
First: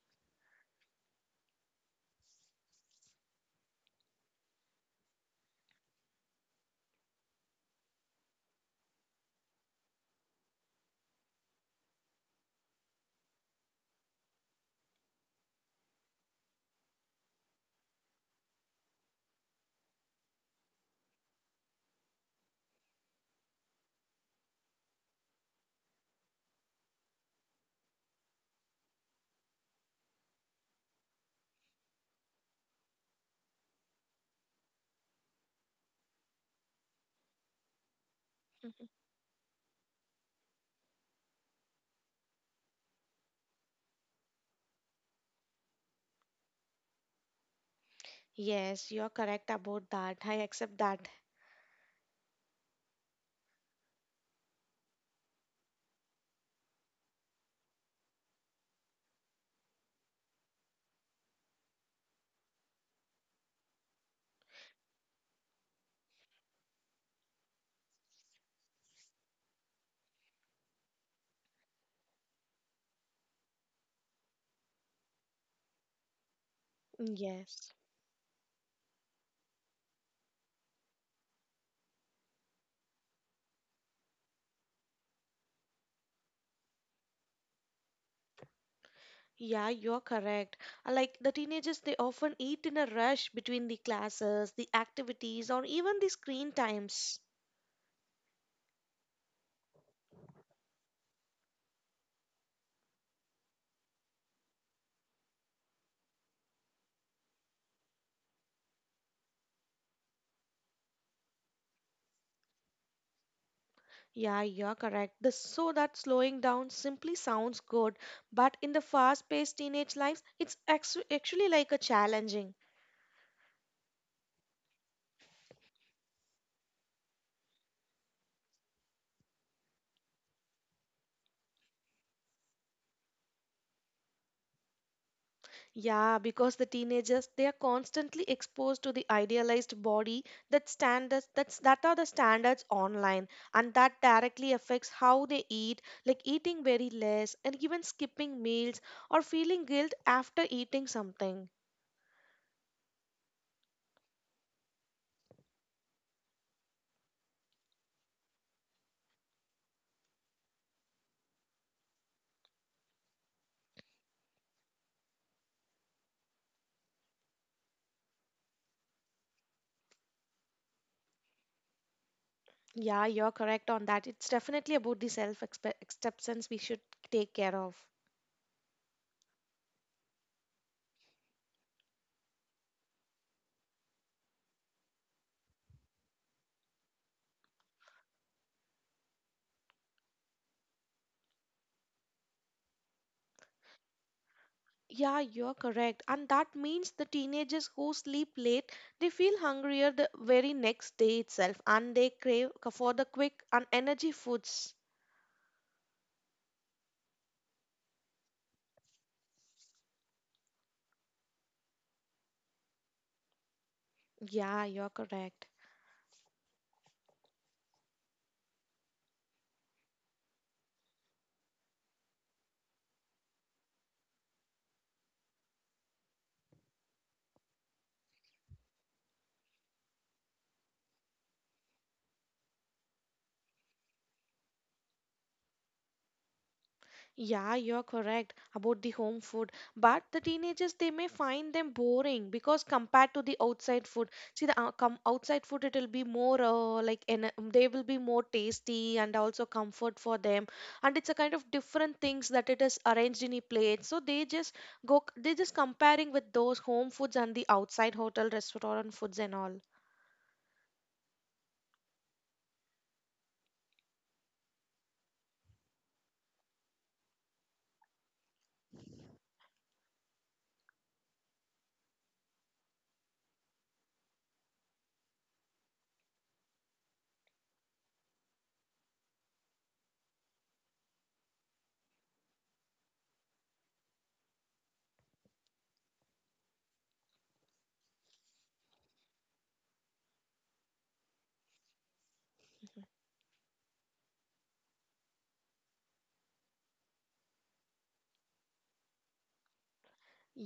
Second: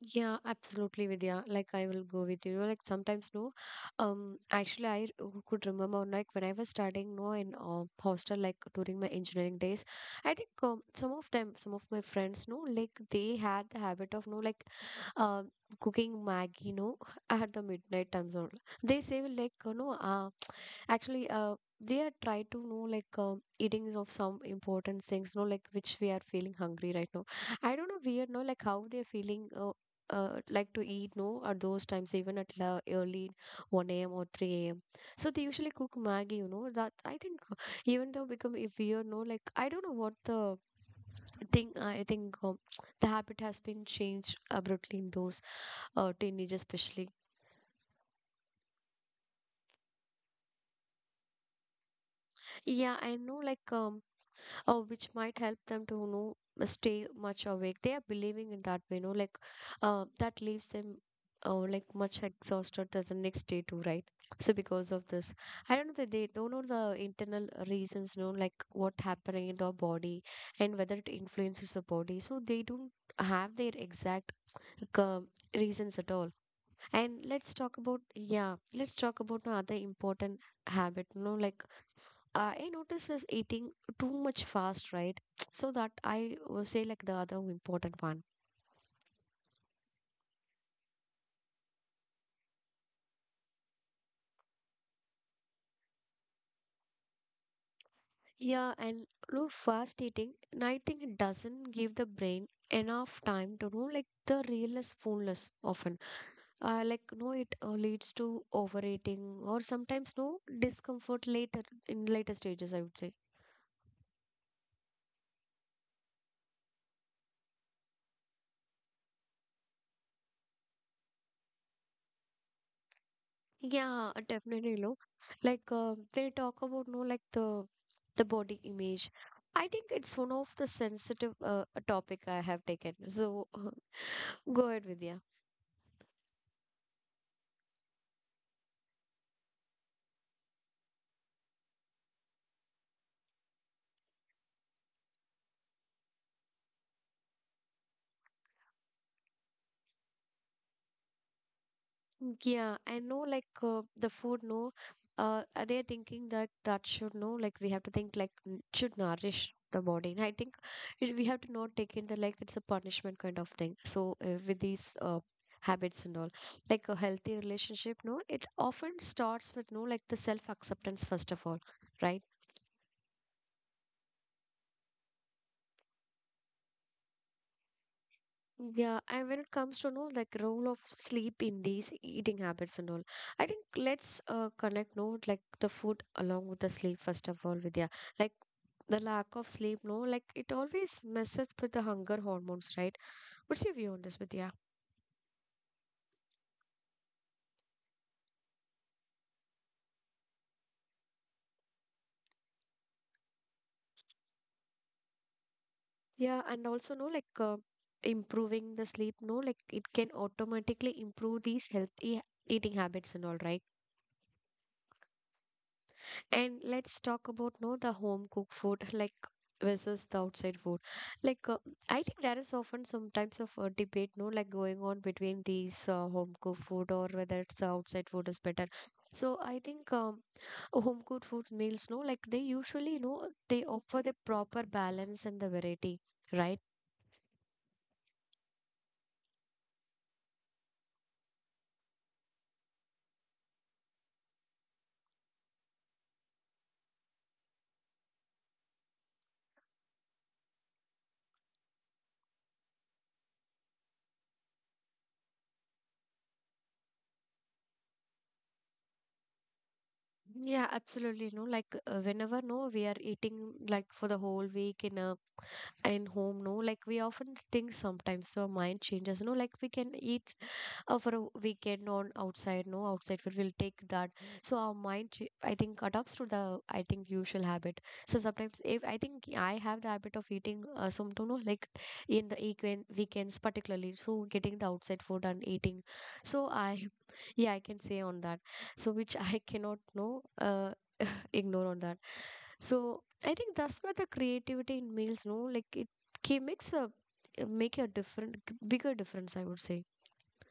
Yeah, absolutely, Vidya. Like, I will go with you. Like, sometimes, no. Actually, could remember like when I was studying, no, in hostel, like during my engineering days. I think some of my friends, no, like they had the habit of, no, like um, cooking Maggie, no, at the midnight time zone. They say like, actually, they are try to know like eating of some important things, no, like which we are feeling hungry right now. I don't know weird, no, like how they are feeling. Like to eat no at those times even at la early 1 a.m. or 3 a.m., so they usually cook maggie, you know that. I think even though become if Mhm. weird, no, like I don't know what the thing. I think the habit has been changed abruptly in those teenagers especially. Yes, you're correct about that. I accept that. Yeah, I know, like which might help them to, you know, stay much awake. They are believing in that way, you know, like that leaves them like much exhausted the next day too, right? So because of this, I don't know that they don't know the internal reasons, you know, like what happening in their body and whether it influences the body, so they don't have their exact uh, reasons at all. And let's Yes. talk about, yeah, let's talk about no other important habit, you know, like I noticed is eating too much fast, right? So that I will say like the other important one. Yeah, you're correct. Like the teenagers, they often eat in a rush between the classes, the activities, or even the screen times. Yeah, and no fast eating, and I think it doesn't give the brain enough time to know like the realness fullness often. Like no, it leads to overeating or sometimes no discomfort later in later stages, I would say. Yeah, you're correct. So that slowing down simply sounds good, but in the fast-paced teenage lives, it's actually like a challenging. Yeah, definitely, no. Like they talk about no, like the body image. I think it's one of the sensitive topic I have taken. So go ahead, Vidya. Yeah, because the teenagers, they are constantly exposed to the idealized body that standards that are the standards online, and that directly affects how they eat, like eating very less and even skipping meals or feeling guilt after eating something. Yeah, I know, like the food, no, they're thinking that that should no, like we have to think like should nourish the body. And I think it, we have to not take in the like it's a punishment kind of thing. So with these habits and all, like a healthy relationship, no, it often starts with no, like the self-acceptance first of all, right? Yeah, you're correct on that. It's definitely about the self acceptance we should take care of. Yeah, and when it comes to know like role of sleep in these eating habits and all, I think let's connect no like the food along with the sleep first of all, Vidya. Like the lack of sleep, no, like it always messes with the hunger hormones, right? What's your view on this, Vidya? Yeah, you're correct. And that means the teenagers who sleep late, they feel hungrier the very next day itself, and they crave for the quick and energy foods. Yeah, and also no like improving the sleep, no, like it can automatically improve these healthy eating habits and all, right? Yeah, you're correct. And let's talk about no the home cooked food like versus the outside food. Like I think there is often sometimes of a debate no like going on between these home cooked food or whether it's outside food is better. So I think home cooked food meals no like they usually, you know, they offer the proper balance and the variety, right? Yeah, you're correct about the home food. But the teenagers, they may find them boring because compared to the outside food, see the com outside food, it will be more like en they will be more tasty and also comfort for them. And it's a kind of different things that it is arranged in a plate. So they just go, they just comparing with those home foods and the outside hotel restaurant foods and all. Yeah, absolutely. No, like whenever no we are eating like for the whole week in a in home, no like we often think sometimes the mind changes, no like we can eat for a weekend on outside, no outside food will take that, so our I think adapts to the, I think, usual habit. So sometimes if I think I have the habit of eating some, you know, like in the weekend weekends particularly, so getting the outside food and eating, so I yeah, I can say on that, so which I cannot know ignore on that. So I think that's where the creativity in meals, no, like it ca- makes a make a different bigger difference, I would say.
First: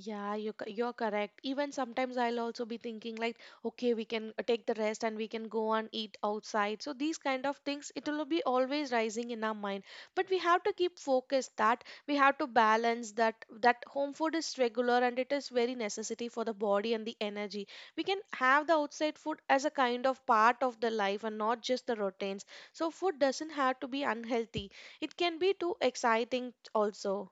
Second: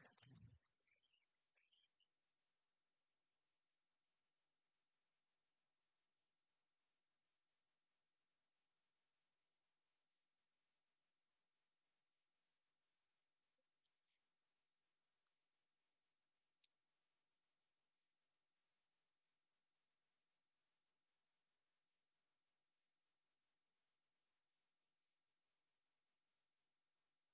Yeah, you're correct. Even sometimes I'll also be thinking like, okay, we can take the rest and we can go and eat outside. So these kind of things, it will be always rising in our mind. But we have to keep focused that we have to balance that home food is regular and it is very necessity for the body and the energy. We can have the outside food as a kind of part of the life and not just the routines. So food doesn't have to be unhealthy. It can be too exciting also.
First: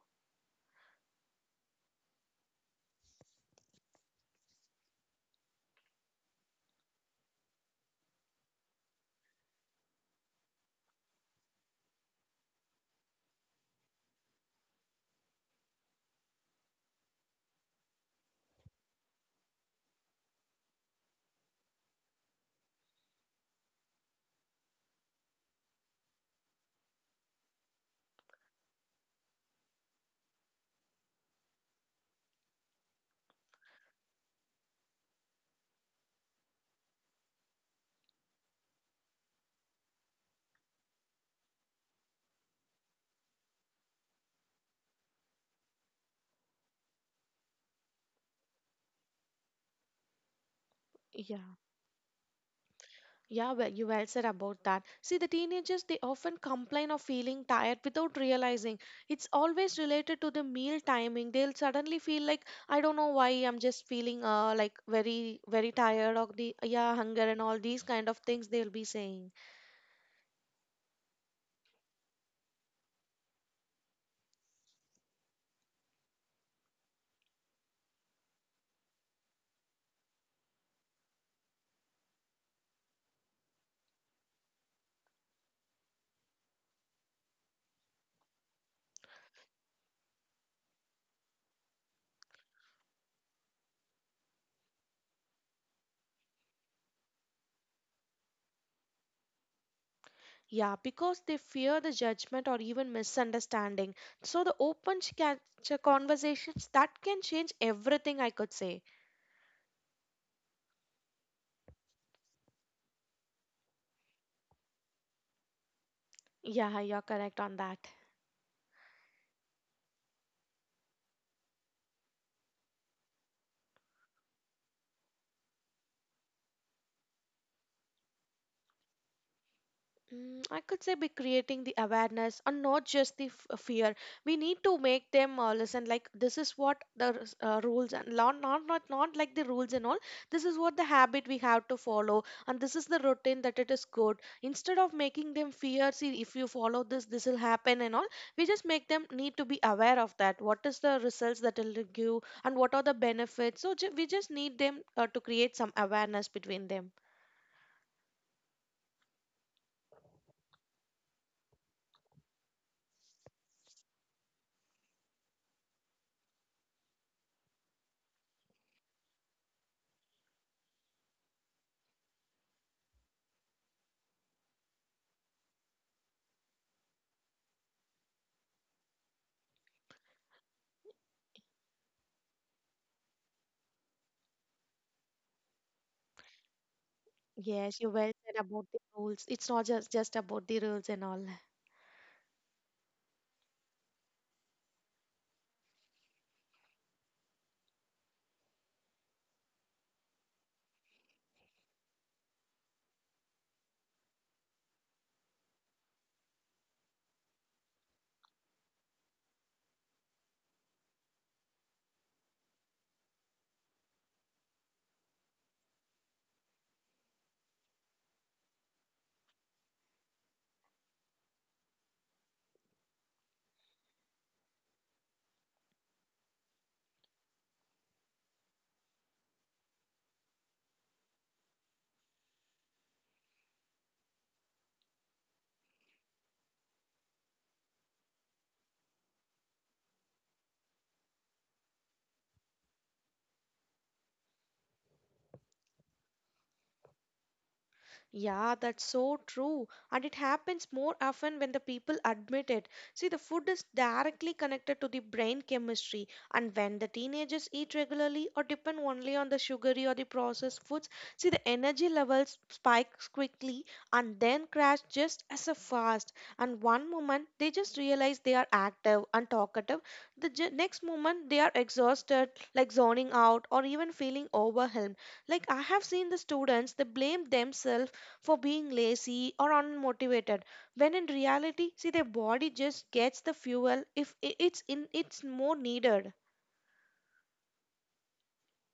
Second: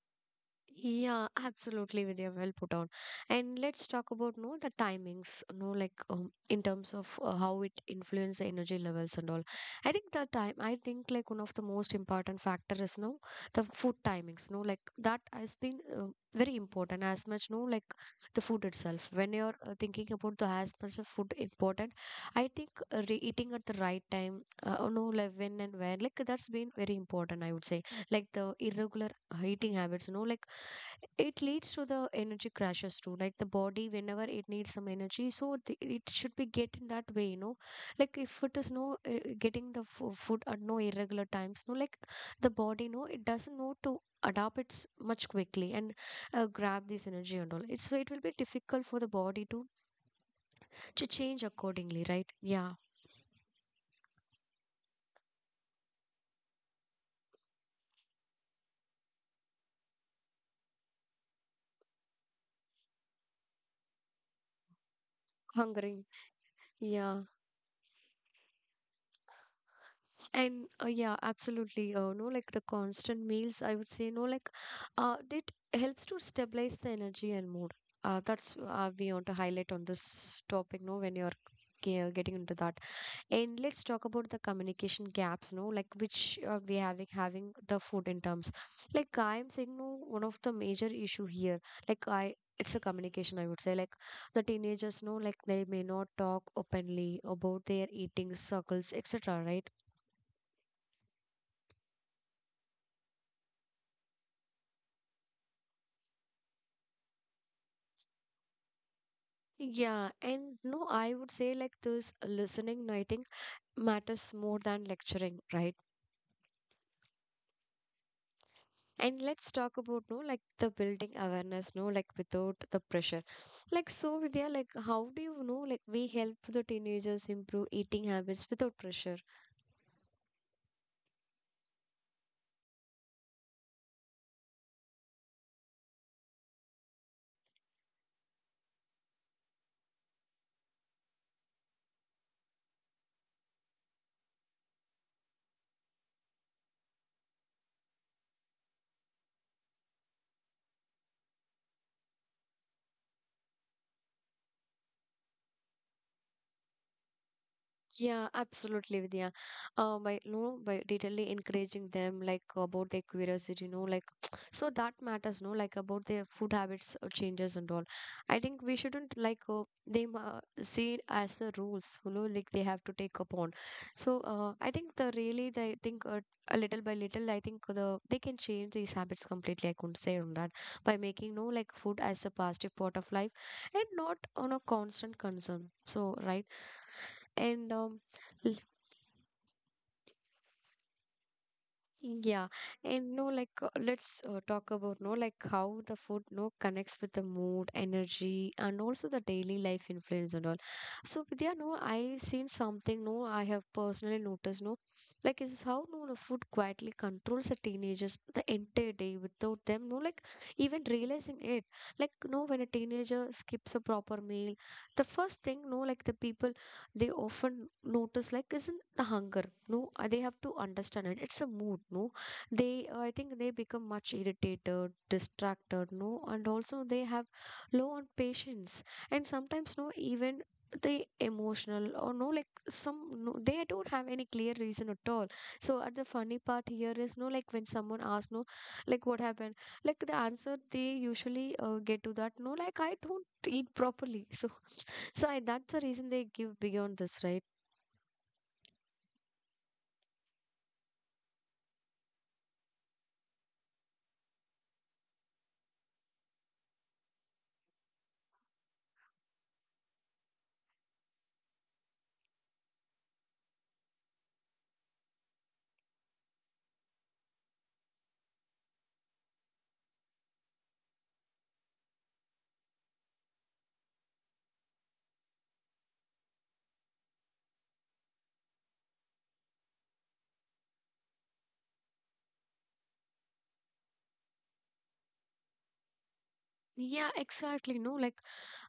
Yeah, absolutely, Vidya. Well put on. And let's talk about no the timings, no like in terms of how it influence the energy levels and all. I think the time, I think like one of the most important factor is no the food timings. No, like that has been very important as much. No, like the food itself. When you're thinking about the as much of food important, I think eating at the right time, no, like when and where, like that's been very important, I would say. Like the irregular eating habits, you know, like it leads to the energy crashes too, like the body whenever it needs some energy, so the, it should be getting that way, you know, like if it is no getting the food at no irregular times, no like the body no it doesn't know to adapt it's much quickly and grab this energy and all, it's so it will be difficult for the body to change Yeah. accordingly, right? Yeah, Yeah, well, you well said about that. See, the teenagers, they often complain of feeling tired without realizing. It's always related to the meal timing. They'll suddenly feel like, I don't know why I'm just feeling like very, very hungering, tired or yeah, yeah. hunger and all these kind of things they'll be saying. And yeah, absolutely. No, like the constant meals, I would say, no, like it helps to stabilize the energy and mood. That's we want to highlight on this topic. No, when you're getting into that, and let's talk about the communication gaps. No, like which we having the food in terms. Like I am saying, no, one of the major issue here. Like I. It's a communication, I would say. Like the teenagers know, like they may not talk openly about their eating circles, etc. Right? Yeah, because they fear the judgment or even misunderstanding. So the open conversations, that can change everything, I could say. Yeah, and no, I would say like this listening, I think matters more than lecturing, right? Yeah, you're correct on that. And let's talk about no, like the building awareness, no, like without the pressure. Like so, Vidya, like how do you know, like we help the teenagers improve eating habits without pressure? Mm, I could say be creating the awareness and not just the fear. We need to make them listen. Like this is what the rules and not, not not not like the rules and all. This is what the habit we have to follow, and this is the routine that it is good. Instead of making them fear, see if you follow this, this will happen and all. We just make them need to be aware of that. What is the results that it'll give, and what are the benefits? So we just need them to create some awareness between them. Yeah, absolutely, Vidya. By no, by detailedly encouraging them like about their curiosity, you know, like so that matters, no, like about their food habits or changes and all. I think we shouldn't like they see it as the rules, you know, like they have to take upon. So I think the really they think a little by little, I think they can change these habits completely, I couldn't say on that, by making no like food as a positive part of life and not on a constant concern. So right, and Yes, you well said l- about the rules. It's not just about the rules and all. yeah, and no like let's talk about no like how the food no connects with the mood energy and also the daily life influence and all. So Vidya, no, I seen something, no, I have personally noticed, no, like is how no the food quietly controls the teenagers the entire day without them, no, like even realizing it. Like no, when a teenager skips a proper meal, the first thing no like the people they often notice like isn't the hunger, no, they have to understand it, it's a mood, no, they I think they become much irritated, distracted, no, and also they have low on patience, and sometimes no even they emotional or no like some, no, they don't have any clear reason at all. So at the funny part here is no like when someone asks, no, like what happened, like the answer they usually get to that, no, like I don't eat properly so. So I, that's the reason they give beyond this, right? Yeah, that's so true. And it happens more often when the people admit it. See, the food is directly connected to the brain chemistry. And when the teenagers eat regularly or depend only on the sugary or the processed foods, see, the energy levels spikes quickly and then crash just as a fast. And one moment, they just realize they are active and talkative. The next moment, they are exhausted, like zoning out or even feeling overwhelmed. Like I have seen the students, they blame themselves for being lazy or unmotivated when in reality see their body just gets the fuel if I- it's in it's more needed. Yeah, exactly. No, like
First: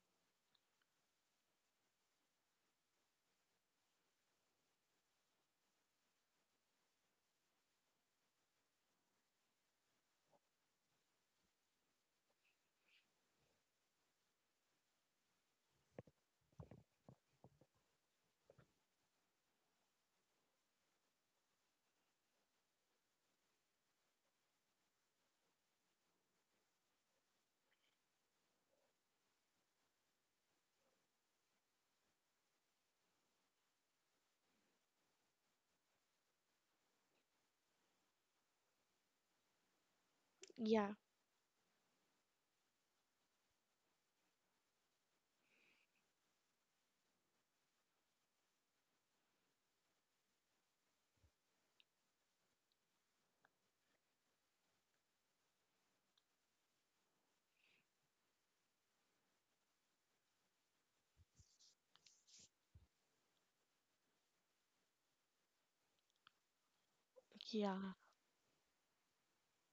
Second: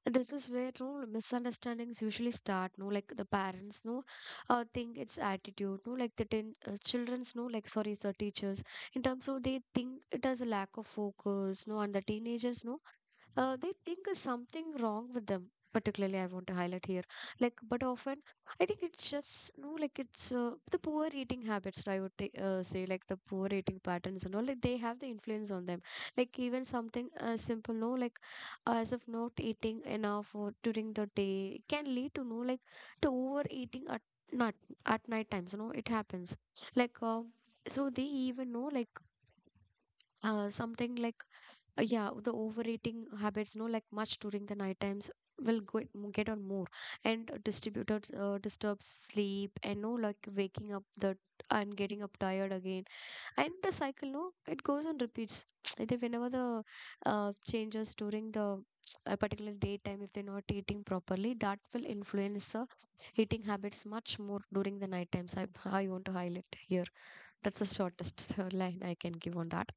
this is where no misunderstandings usually start. No, like the parents, no, think it's attitude. No, like childrens, no, like sorry, the teachers. In terms of they think it has a lack of focus, no, and the teenagers, no, they think there's something wrong with them, particularly I want to highlight here. Like but often I think it's just no like it's the poor eating habits, I would say, like the poor eating patterns and all, like they have the influence on them. Like even something simple no like as of not eating enough or during the day can lead to no like the overeating at not at night times, you know, it happens. Like so they even know like Yeah. something like yeah, the overeating habits no like much during the night times will go, get on more and distributed disturbs sleep and no like waking up the and getting up tired again, and the cycle no it goes on repeats. Either whenever the changes during the a particular daytime, if they're not eating properly that will influence the eating habits much more during the night times, I want to highlight here, that's the Yeah. shortest line I can give on that.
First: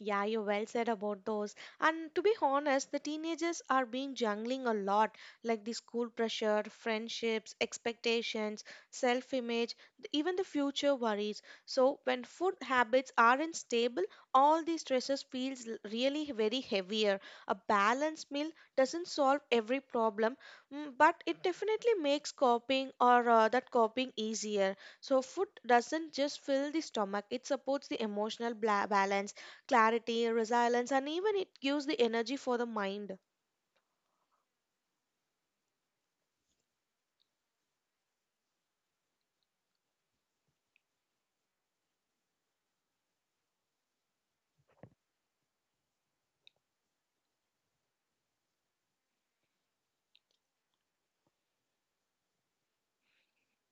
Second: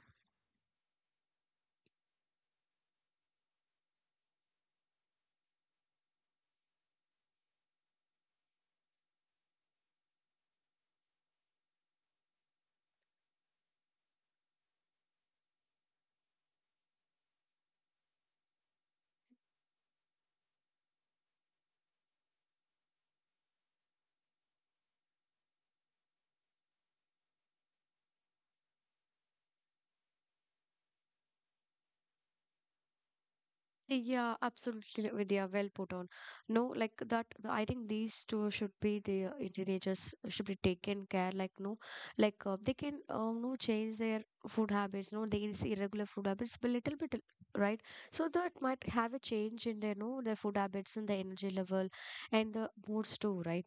Yeah, you well said about those. And to be honest, the teenagers are being juggling a lot, like the school pressure, friendships, expectations, self-image, even the future worries. So when food habits aren't stable, all these stresses feels really very heavier. A balanced meal doesn't solve every problem, mm, but it definitely makes coping or that coping easier. So food doesn't just fill the stomach; it supports the emotional bla balance, clarity, resilience, and even it gives the energy for the mind. Yeah, absolutely, Vidya. Well put on. No, like that. I think these two should be the teenagers should be taken care. Like no, like they can no change their food habits. No, these irregular food habits, but little bit, right? So that might have a change in their no their food habits and the energy level and the moods too, right?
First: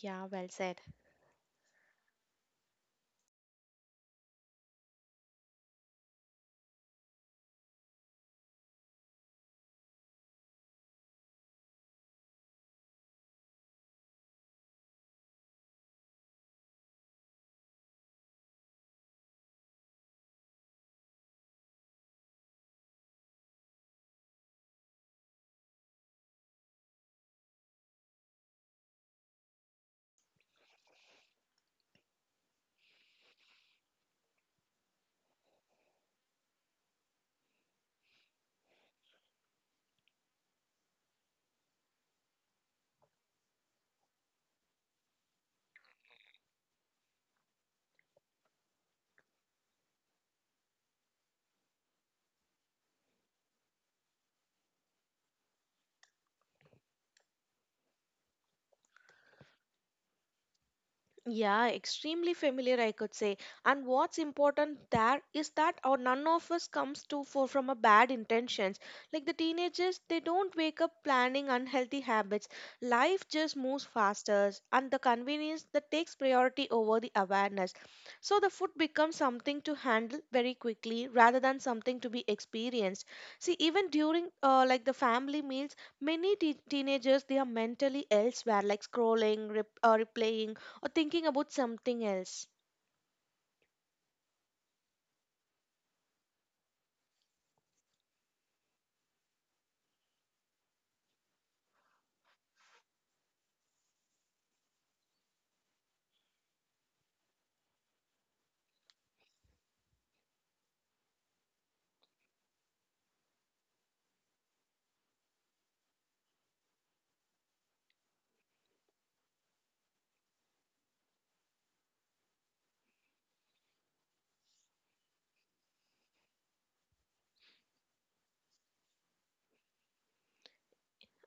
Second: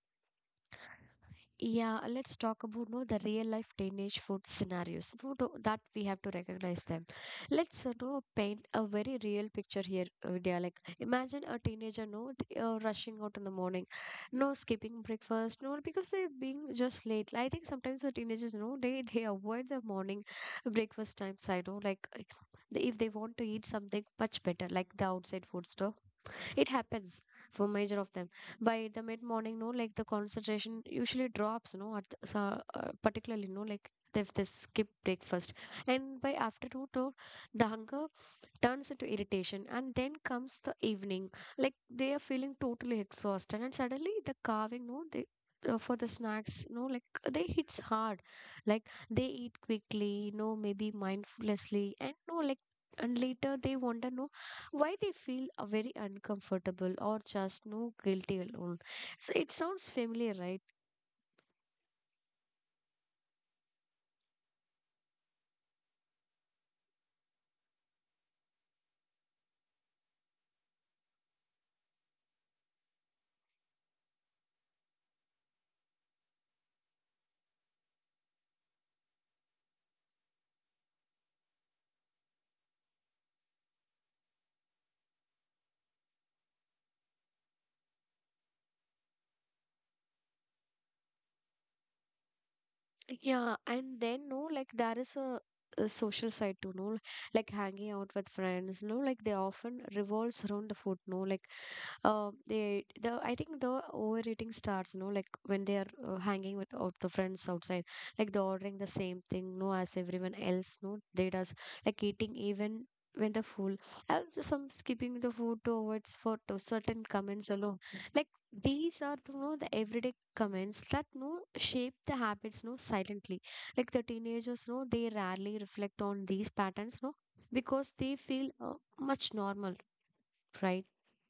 Yeah, well said. Yeah, let's talk about no the real life teenage food scenarios. No, no, that we have to recognize them. Let's no paint a very real picture here, Vidya. Like imagine a teenager no t- rushing out in the morning, no skipping breakfast, no because they're being just late. I think sometimes the teenagers no they avoid the morning breakfast times. I know like they- if they want to eat something much better like the outside food store, it happens for major of them by the mid morning no like the concentration usually drops no at the, so, particularly no like if they skip breakfast, and by afternoon no, the hunger turns into irritation, and then comes the evening like they are feeling totally exhausted and suddenly the carving no they for the snacks no like they hits hard like they eat quickly no maybe mindfulnessly and no like and later they wonder no why they feel very uncomfortable or just no guilty alone. So it sounds familiar, right? Yeah, extremely familiar, I could say. And what's important there is that our none of us comes to for from a bad intentions. Like the teenagers, they don't wake up planning unhealthy habits. Life just moves faster, and the convenience that takes priority over the awareness. So the food becomes something to handle very quickly rather than something to be experienced. See, even during like the family meals, many te teenagers they are mentally elsewhere, like scrolling, replaying or thinking about something else. Yeah, and then no, like there is a social side too, no, like hanging out with friends, no, like they often revolves around the food, no, like they the I think the overeating starts, no, like when they are hanging with out the friends outside, like they're ordering the same thing, no, as everyone else, no, they does like eating even when the full. And some skipping the food to avoid for to certain comments alone, like these are, you know, the everyday comments that no shape the habits no silently like the teenagers no they rarely reflect on these patterns no because they feel much normal, right?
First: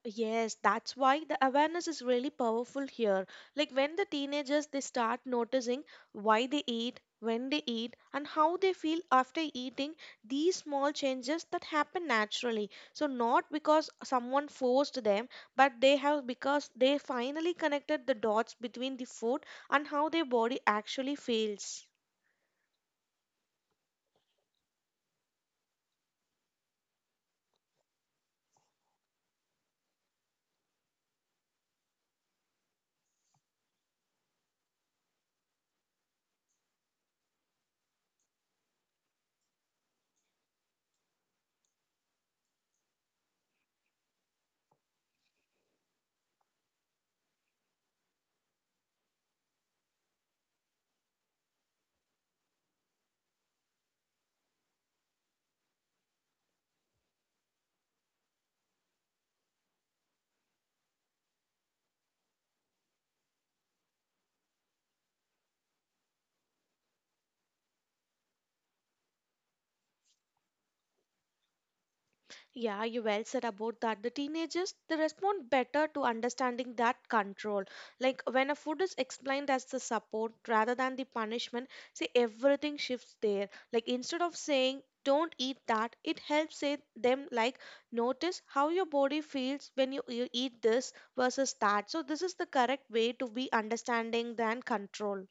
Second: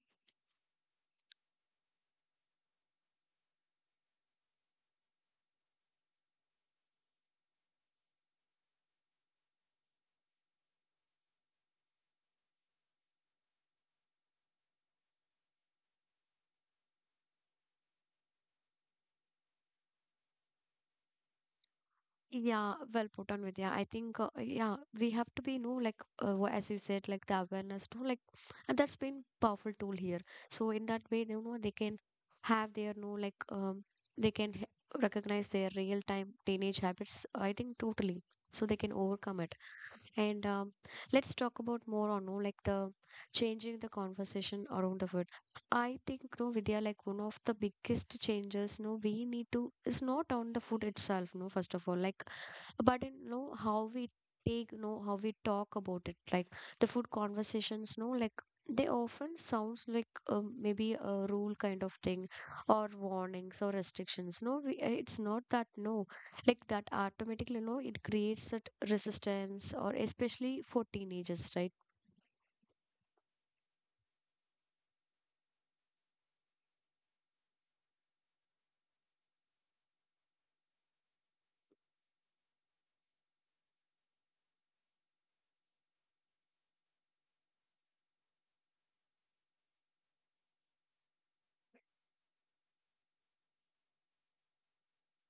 Yes, that's why the awareness is really powerful here. Like when the teenagers they start noticing why they eat, when they eat, and how they feel after eating, these small changes that happen naturally. So not because someone forced them, but they have because they finally connected the dots between the food and how their body actually feels. Yeah, well put on, Vidya. I think, yeah, we have to be, you know, like, wha- as you said, like the awareness, no, like, and that's been powerful tool here. So in that way, you know, they can have their, no, like, they can h- recognize their real time teenage habits. I think totally. So they can overcome it. And let's talk about more on, no, like the changing the conversation around the food. I think, no, Vidya, like one of the biggest changes, no, we need to is not on the food itself, no, first of all, like but in know how we take know how we talk about it like the food conversations no like they often sounds like maybe a rule kind of thing or warnings or restrictions no we, it's not that no like that automatically no it creates that resistance or especially for teenagers, right? Yeah, you well said about that. The teenagers they respond better to understanding that control. Like when a food is explained as the support rather than the punishment, see everything shifts there. Like instead of saying don't eat that, it helps say them like notice how your body feels when you eat this versus that. So this is the correct way to be understanding than control.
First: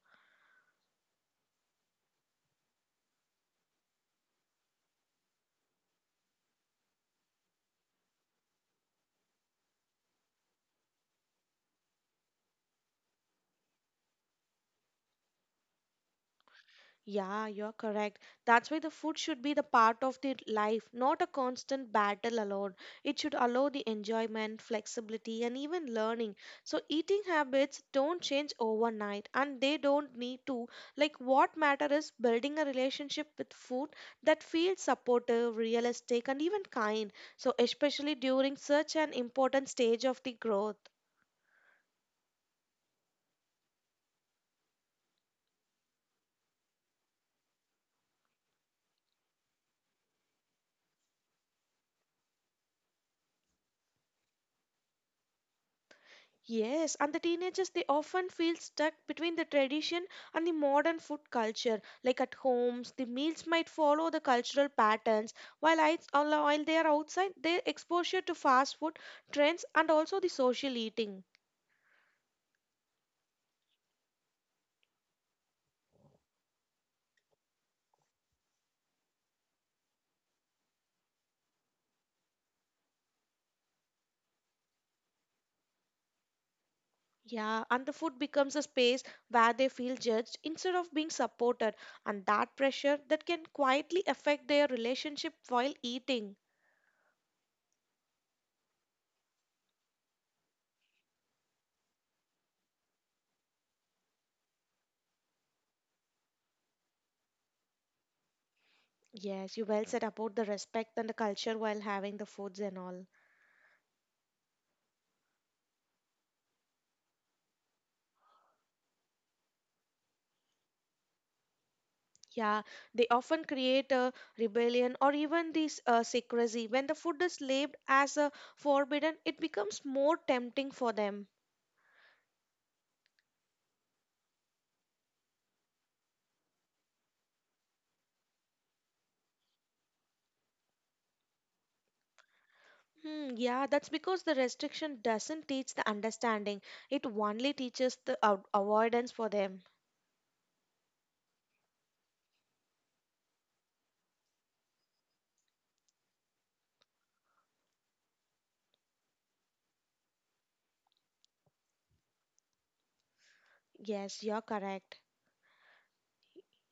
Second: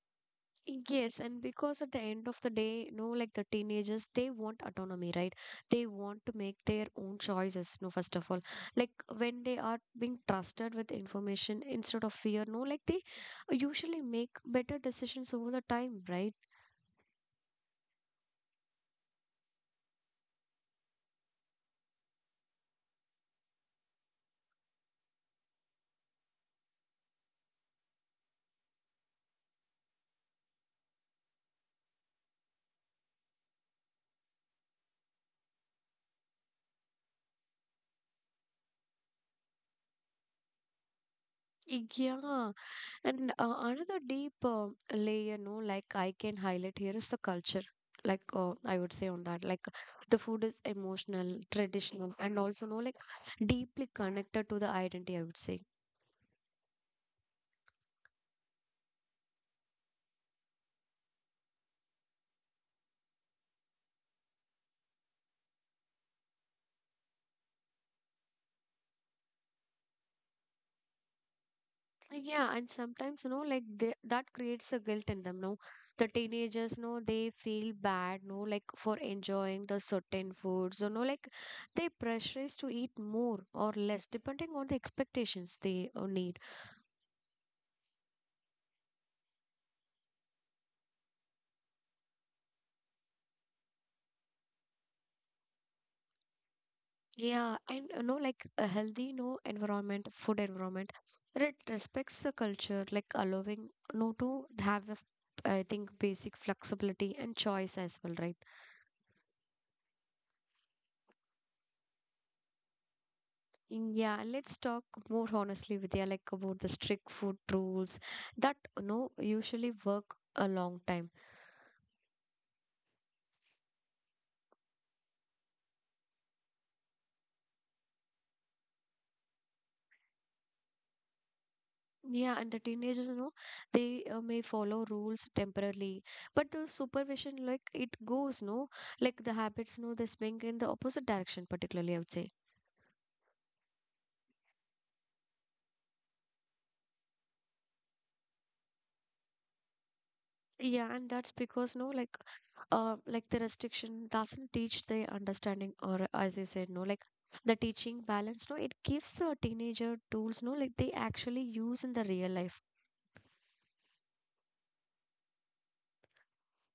Yes, and because at the end of the day, no, like the teenagers, they want autonomy, right? They want to make their own choices, no, first of all. Like when they are being trusted with information instead of fear, no, like they usually make better decisions over the time, right? Yeah, you're correct. That's why the food should be the part of the life, not a constant battle alone. It should allow the enjoyment, flexibility, and even learning. So eating habits don't change overnight and they don't need to. Like what matter is building a relationship with food that feels supportive, realistic, and even kind. So especially during such an important stage of the growth. Yeah. And another deep layer, no, like I can highlight here is the culture. Like I would say on that, like the food is emotional, traditional, and also no, like deeply connected to the identity. I would say, Yes, and the teenagers they often feel stuck between the tradition and the modern food culture. Like at homes, the meals might follow the cultural patterns, while while they are outside, their exposure to fast food trends and also the social eating. yeah, and sometimes, you know, like they, that creates a guilt in them. No, the teenagers, no, they feel bad, no, like for enjoying the certain foods, or no, like they pressurize to eat more or less depending on the expectations they need. Yeah, and the food becomes a space where they feel judged instead of being supported, and that pressure that can quietly affect their relationship while eating. Yeah, and you know, like a healthy, no, environment, food environment, it respects the culture, like allowing, no, to have a, f- I think, basic flexibility and choice as well, right? Yes, you well said about the respect and the culture while having the foods and all. Mm, yeah, let's talk more honestly, Vidya, like about the strict food rules that you know usually work a long time. Yeah, they often create a rebellion or even this secrecy. When the food is labeled as a forbidden, it becomes more tempting for them. Yeah, and the teenagers, you know, they may follow rules temporarily, but the supervision, like it goes, no, like the habits, no, they swing in the opposite direction, particularly, I would say. Hmm, yeah, that's because the restriction doesn't teach the understanding. It only teaches the avoidance for them. Yeah, and that's because no, like the restriction doesn't teach the understanding, or as you said, no, like the teaching balance. No, it gives the teenager tools. No, like they actually use in the real life. Yes, you're correct.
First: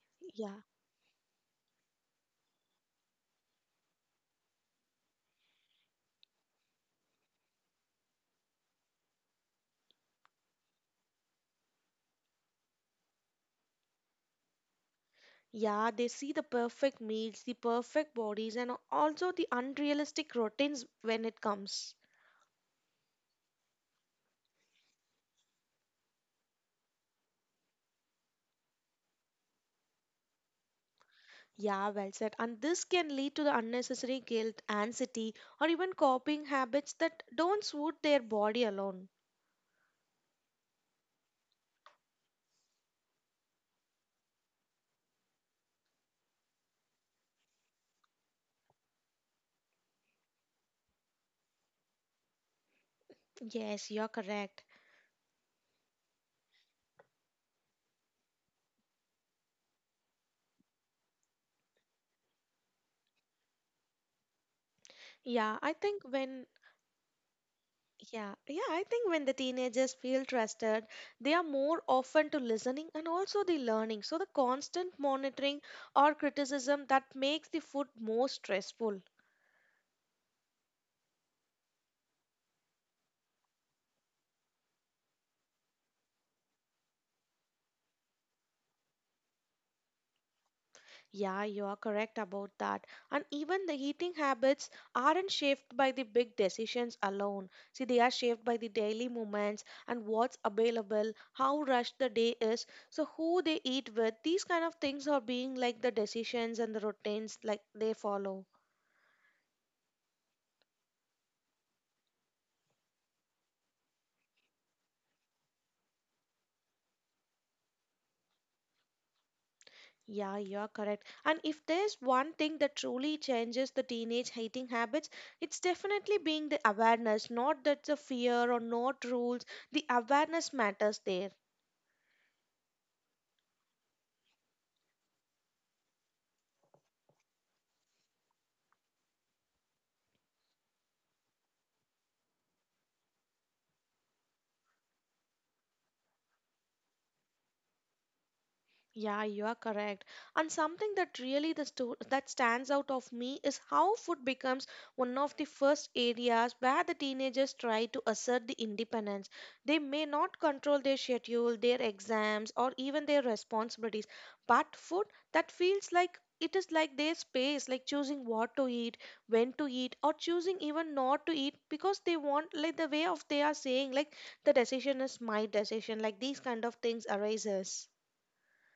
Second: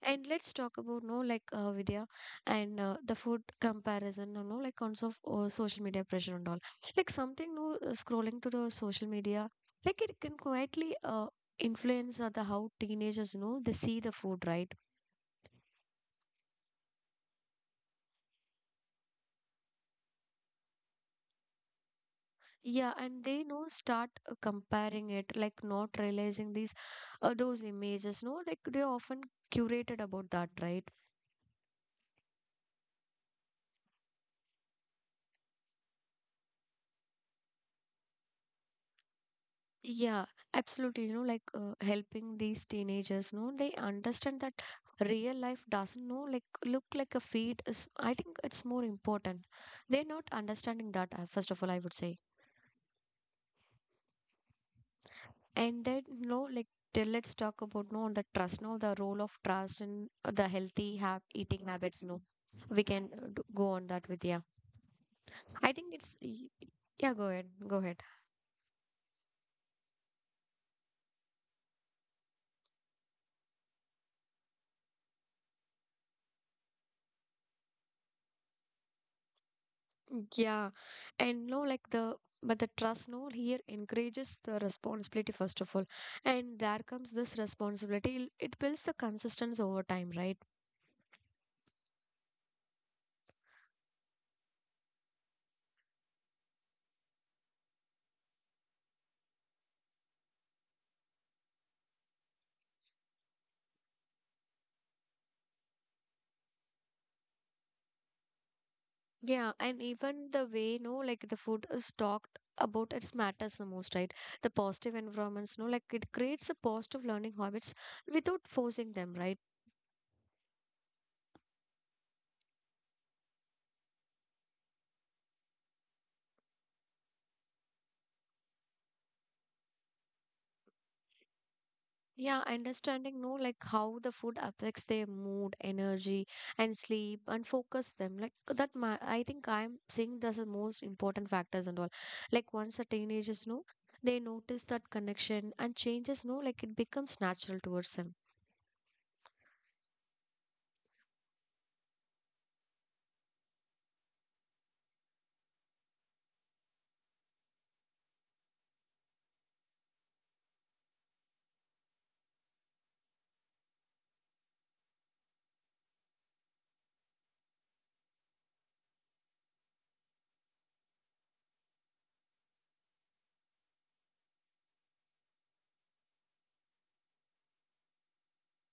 And let's Yeah. talk about no, like Vidya and the food comparison. You know, like cons of social media pressure and all. Like something no, scrolling through the social media, like it can quietly influence the how teenagers, you know, they see the food, right? Yeah, they see the perfect meals, the perfect bodies, and also the unrealistic routines when it comes. Yeah, and they know start comparing it, like not realizing these those images. No, like they're often curated about that, right? Yeah, well said. And this can lead to the unnecessary guilt, anxiety, or even coping habits that don't suit their body alone. Yeah, absolutely. You know, like helping these teenagers. No, they understand that real life doesn't know like look like a feed is. I think it's more important. They're not understanding that first of all. I would say, Yes, you're correct. and then no, like. Till let's talk about no on the trust, no the role of trust and the healthy have eating habits, no we can d- go on that with yeah. Yeah, I I think think it's when y- Yeah, go ahead. Go ahead. yeah, yeah, I think when the teenagers feel trusted, they are more open to listening and also the learning. So the constant monitoring or criticism that makes the food more stressful. Yeah. And no, like the but the trust no here encourages the responsibility first of all. And there comes this responsibility. It builds the consistency over time, right? Yeah, you are correct about that. And even the eating habits aren't shaped by the big decisions alone. See, they are shaped by the daily moments and what's available, how rushed the day is, so who they eat with. These kind of things are being like the decisions and the routines like they follow. Yeah. And even the way no, like the food is talked about it matters the most, right? The positive environments, no, like it creates a positive learning habits without forcing them, right? Yeah, you are correct. And if there's one thing that truly changes the teenage eating habits, it's definitely being the awareness, not that the fear or not rules. The awareness matters there. Yeah, understanding no like how the food affects their mood, energy, and sleep, and focus them like that. Ma- I think I'm seeing this the most important factors and all. Like once the teenagers know, they notice that connection and changes. No, like it becomes natural towards them. Yeah, you are correct. And something that really the that stands out of me is how food becomes one of the first areas where the teenagers try to assert the independence. They may not control their schedule, their exams, or even their responsibilities, but food that feels like it is like their space, like choosing what to eat, when to eat, or choosing even not to eat because they want like the way of they are saying like the decision is my decision, like these kind of things arises.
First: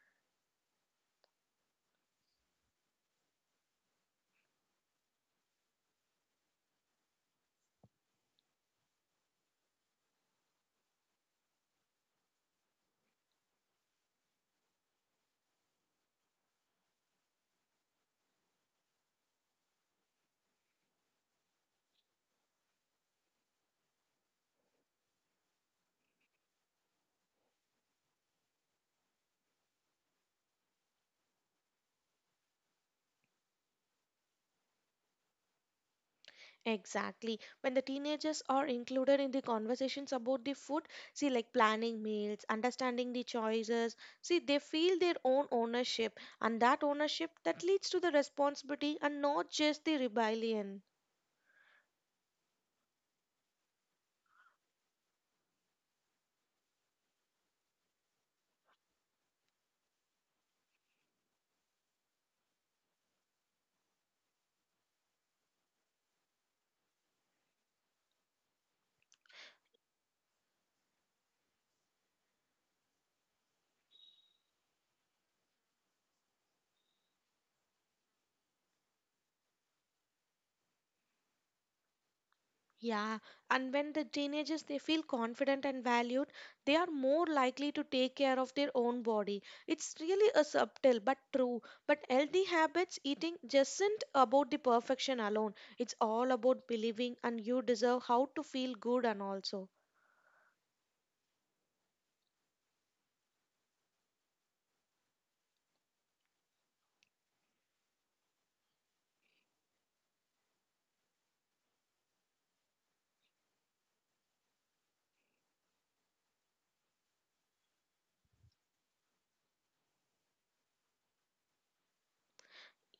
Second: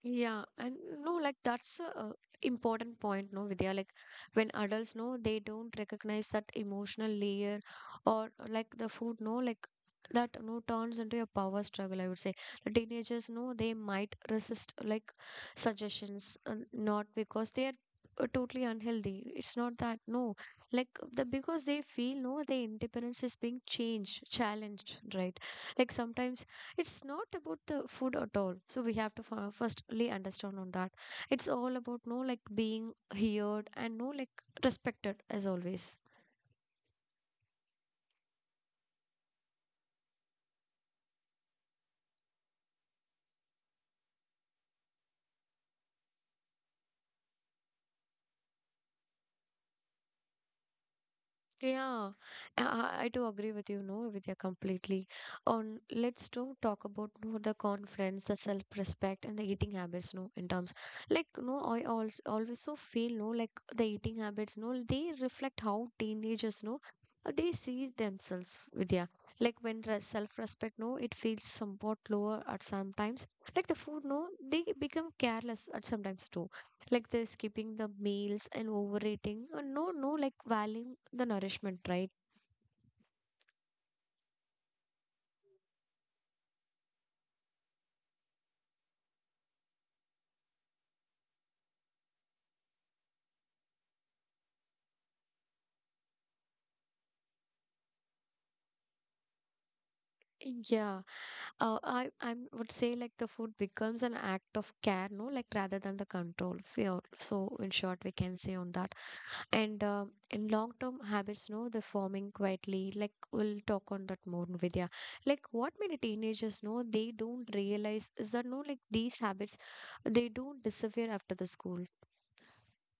Yeah, and no, like that's a important point, no, Vidya. Like when adults know they don't recognize that emotional layer or like the food, no, like that no turns into a power struggle, I would say. The teenagers know they might resist like suggestions, not because they are totally unhealthy. It's not that, no. Like the because they feel no, their independence is being changed, challenged, right? Like sometimes it's not about the food at all, so we have to f- firstly understand on that it's all about no like being heard and no like respected as always. Exactly. When the teenagers are included in the conversations about the food, see, like planning meals, understanding the choices, see, they feel their own ownership, and that ownership that leads to the responsibility and not just the rebellion. Yeah, I do agree with you, no, Vidya, completely. On let's do talk about no the confidence, the self-respect, and the eating habits, no, in terms like no, I also always so feel no like the eating habits, no, they reflect how teenagers no they see themselves, Vidya. Like when re self-respect, no, it feels somewhat lower at sometimes. Like the food, no, they become careless at sometimes too like they're skipping the meals and overeating no no like valuing the nourishment, right? Yeah, and when the teenagers they feel confident and valued, they are more likely to take care of their own body. It's really a subtle but true. But healthy habits eating just isn't about the perfection alone. It's all about believing and you deserve how to feel good and also. Yeah. I would say like the food becomes an act of care no like rather than the control fear, so in short we can say on that. And in long term habits no they're forming quietly like we'll talk on that more, Vidya, like what many teenagers know they don't realize is that no like these habits they don't disappear after the school.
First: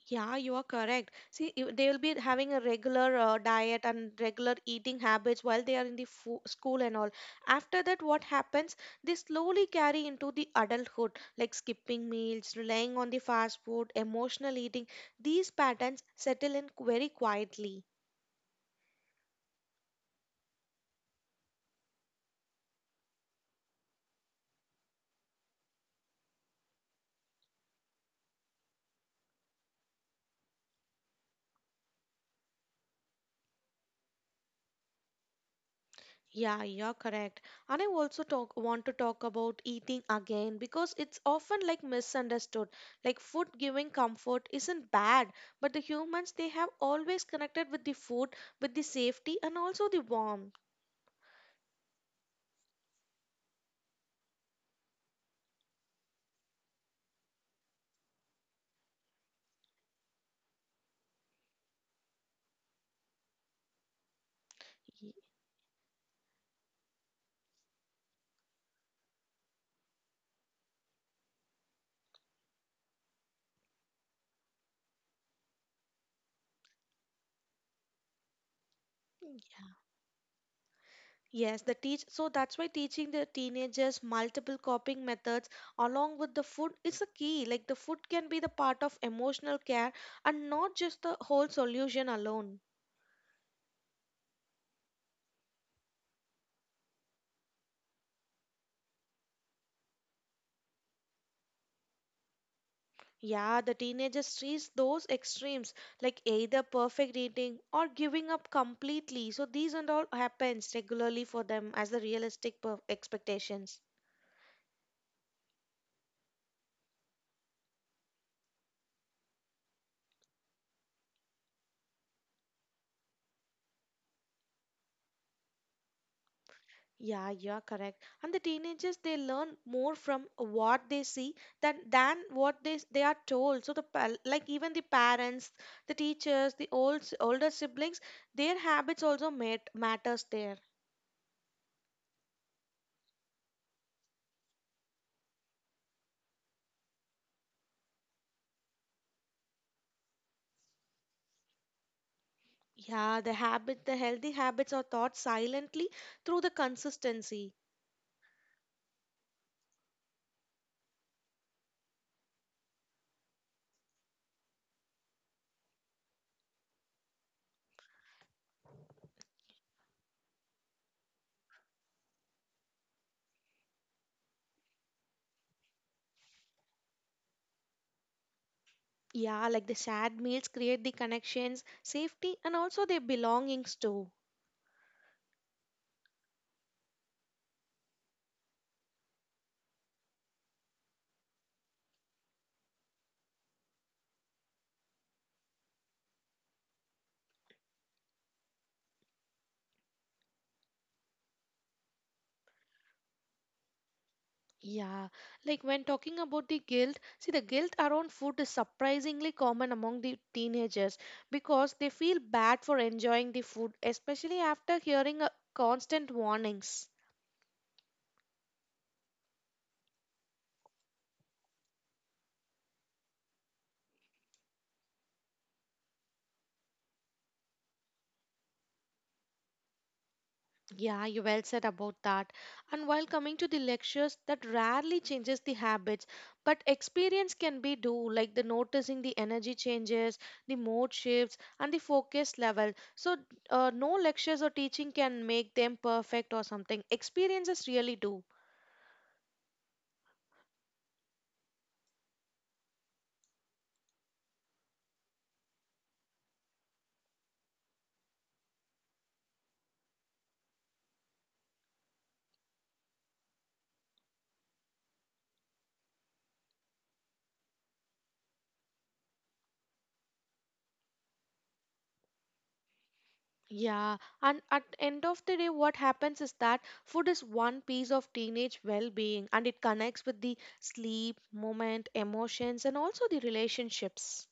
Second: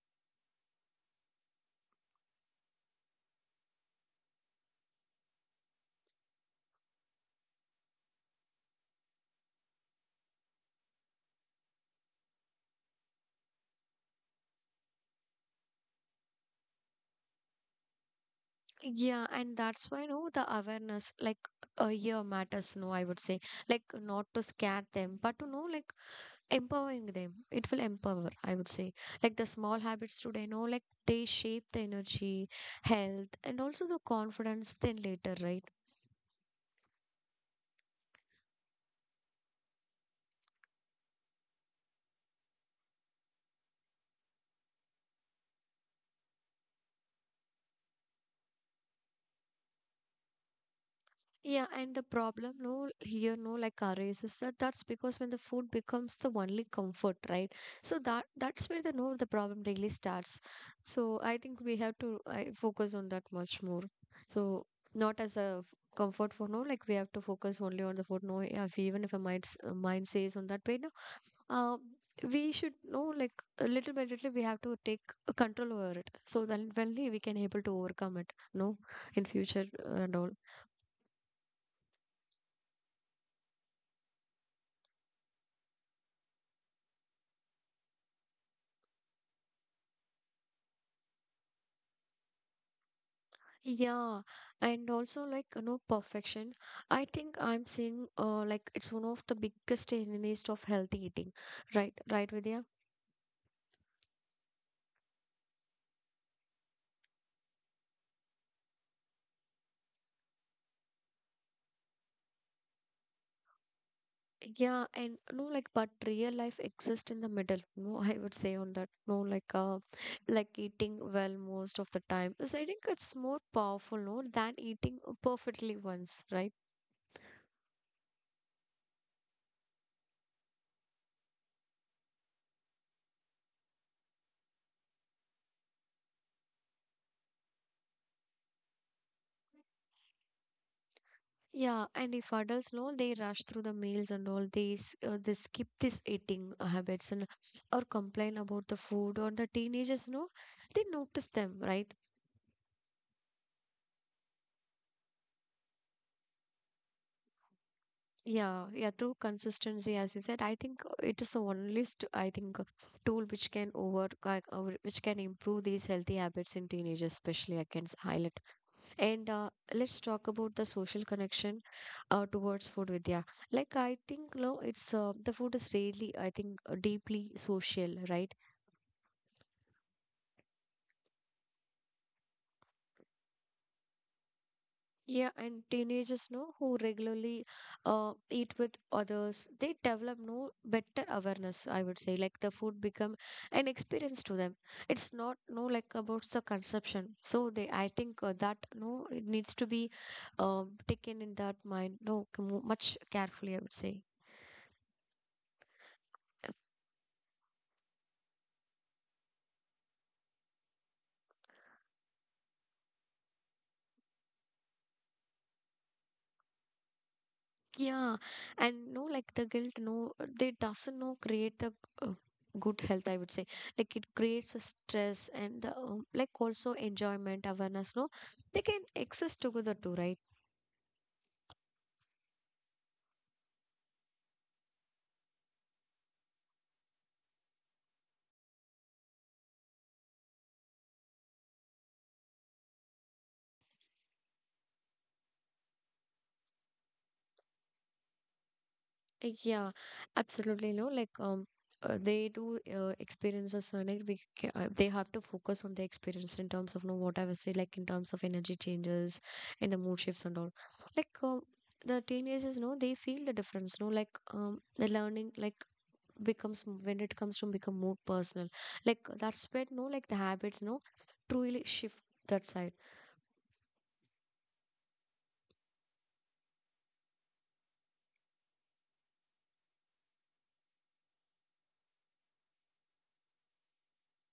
Yeah, you are correct. See, you- they will be having a regular diet and regular eating habits while they are in the fo school and all. After that, what happens? They slowly carry into the adulthood, like skipping meals, relying on the fast food, emotional eating. These patterns settle in very quietly. Yeah, and that's why, no, the awareness, like a year matters, no, I would say. Like, not to scare them, but to know, like, empowering them. It will empower, I would say. Like, the small habits today, no, like, they shape the energy, health, and also the confidence then later, right? Yeah, you're correct. And I also talk want to talk about eating again because it's often like misunderstood. Like food giving comfort isn't bad, but the humans they have always connected with the food, with the safety and also the warmth. Yeah, and the problem, no, here, no, like arrays is that that's because when the food becomes the only comfort, right? So that that's where the no, the problem really starts. So I think we have to focus on that much more. So Y- not as a f- comfort for no, like we have to focus only on the food. No, yeah, if even if a mind s- mind says on that way, no, uh, we should know like a little by little we have to take control over it. So then only we can able to overcome it. No, in future and all. Yes, the teach so that's why teaching the teenagers multiple coping methods along with the food is a key. Like the food can be the part of emotional care and not just the whole solution alone. Yeah, and also like you know perfection. I think I'm seeing like it's one of the biggest enemies of healthy eating. Right, right, Vidya? Yeah, the teenagers reach those extremes like either perfect eating or giving up completely. So these and all happens regularly for them as the expectations. Yeah, and no like but real life exists in the middle. No, I would say on that. No, like eating well most of the time. Because I think it's more powerful, no, than eating perfectly once, right? Yeah, you're correct. And the teenagers they learn more from what they see than what they are told. So like even the parents, the teachers, the older siblings, their habits also matters there. Yeah, and if adults know they rush through the meals and all these, they skip this eating habits and or complain about the food or the teenagers know they notice them, right? Yeah, the habit, the healthy habits are taught silently through the consistency. Yeah, yeah. Through consistency, as you said, I think it is the only st- I think tool which can over ki- over- which can improve these healthy habits in teenagers, especially I can s- highlight. And let's talk about the social connection towards food Vidya. Like I think no, it's the food is really, I think deeply social, right? Yeah, like the shared meals create the connections, safety, and also their belongings too. Yeah, and teenagers no, who regularly eat with others, they develop no better awareness, I would say. Like the food become an experience to them. It's not no like about the consumption, so they, I think that no, it needs to be taken in that mind no much carefully, I would say. Yeah, like when talking about the guilt, see, the guilt around food is surprisingly common among the teenagers because they feel bad for enjoying the food, especially after hearing constant warnings. Yeah, and no, like the guilt, no, they doesn't no create the uh, good health, I would say. Like it creates a stress, and the like also enjoyment, awareness, no, they can exist together too, right? Yeah, you well said about that. And while coming to the lectures, that rarely changes the habits, but experience can be do like the noticing the energy changes, the mode shifts, and the focus level. So no lectures or teaching can make them perfect or something. Experiences really do. Yeah, absolutely, no, like they do experiences, like they have to focus on the experience in terms of no, what I was say, like in terms of energy changes and the mood shifts and all, like. The teenagers no, they feel the difference, no, like the learning like becomes when it comes to become more personal. Like that's where no, like the habits no truly shift that side. Yeah, and at end of the day, what happens is that food is one piece of teenage well-being, and it connects with the sleep, moment, emotions, and also the relationships.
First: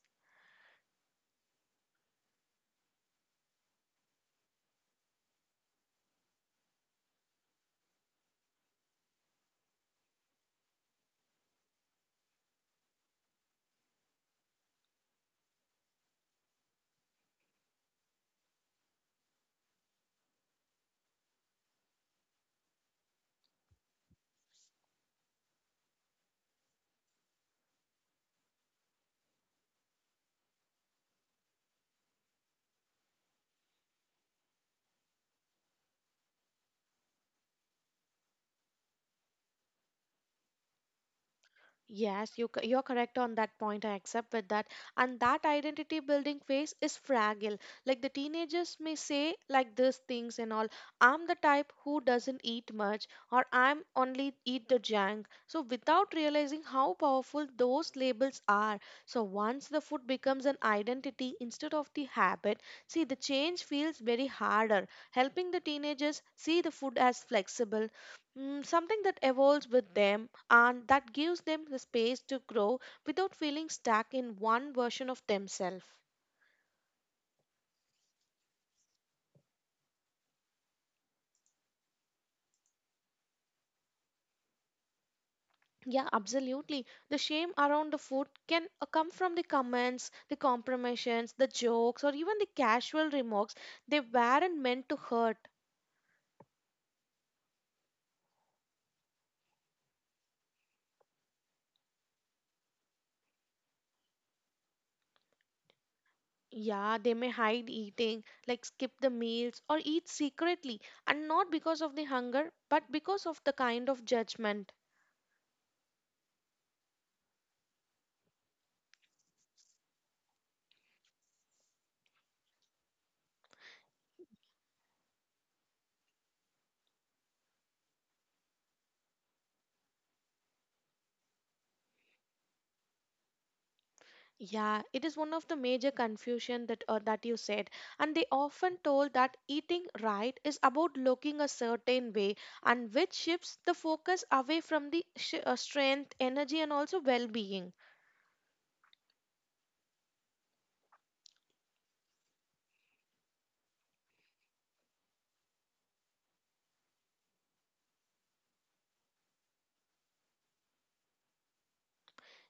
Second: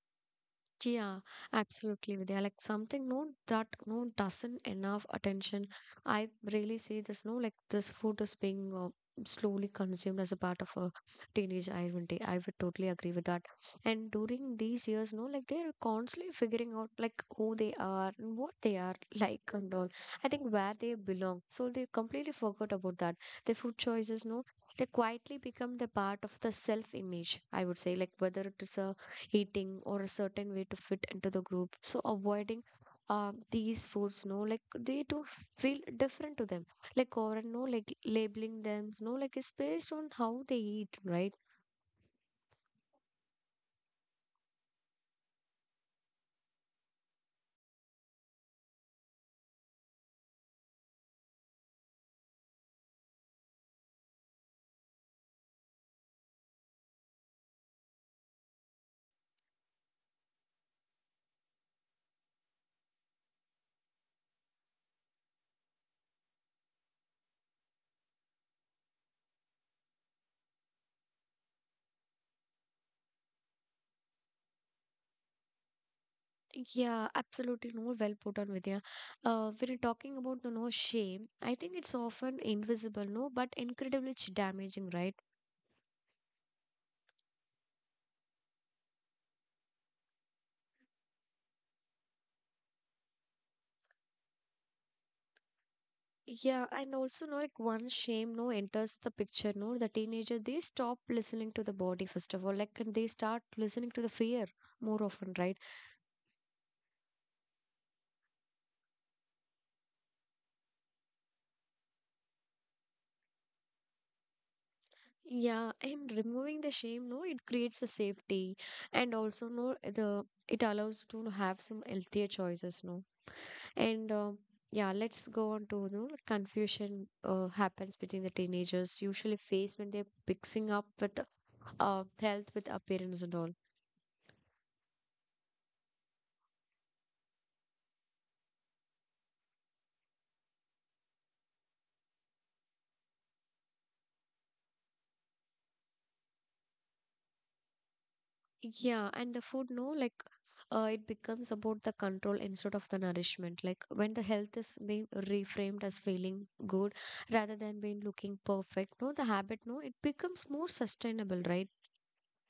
Yeah, absolutely, Vidya. Like something no that no doesn't enough attention. I really see this no, like this food is being slowly consumed as a part of a teenage identity. I would totally agree with that. And during these years, no, like they are constantly figuring out like who they are and what they are like and all. I think where they belong. So they completely forgot about that. Their food choices, no, they quietly become the part of the self image. I would say, like whether it is a eating or a certain way to fit into the group, so avoiding these foods no, like they do feel different to them, like. Or no, like labeling them, no, like it's based on how they eat, right? Yes, you're correct on that point. I accept with that. And that identity building phase is fragile. Like the teenagers may say, like these things and all, I'm the type who doesn't eat much, or I'm only eat the junk. So, without realizing how powerful those labels are. So, once the food becomes an identity instead of the habit, see, the change feels very harder. Helping the teenagers see the food as flexible, Mm, something that evolves with them and that gives them the space to grow without feeling stuck in one version of themselves. Yeah, absolutely, no, well put on Vidya. When you're talking about the no shame, I think it's often invisible no but incredibly damaging, right? Yeah, absolutely. The shame around the food can come from the comments, the compromisions, the jokes, or even the casual remarks. They weren't meant to hurt. Yeah, and also no, like one shame no enters the picture no, the teenager, they stop listening to the body first of all, like, and they start listening to the fear more often, right? Yeah, they may hide eating, like skip the meals, or eat secretly, and not because of the hunger, but because of the kind of judgment. Yeah, and removing the shame no, it creates a safety, and also no the it allows to have some healthier choices no, and yeah, let's go on to no like confusion happens between the teenagers usually faced when they're mixing up with health with appearance and all. Yeah, it is one of the major confusion that that you said, and they often told that eating right is about looking a certain way, and which shifts the focus away from the strength, energy, and also well-being. Yeah, and the food, no, like it becomes about the control instead of the nourishment. Like when the health is being reframed as feeling good rather than being looking perfect, no, the habit, no, it becomes more sustainable, right?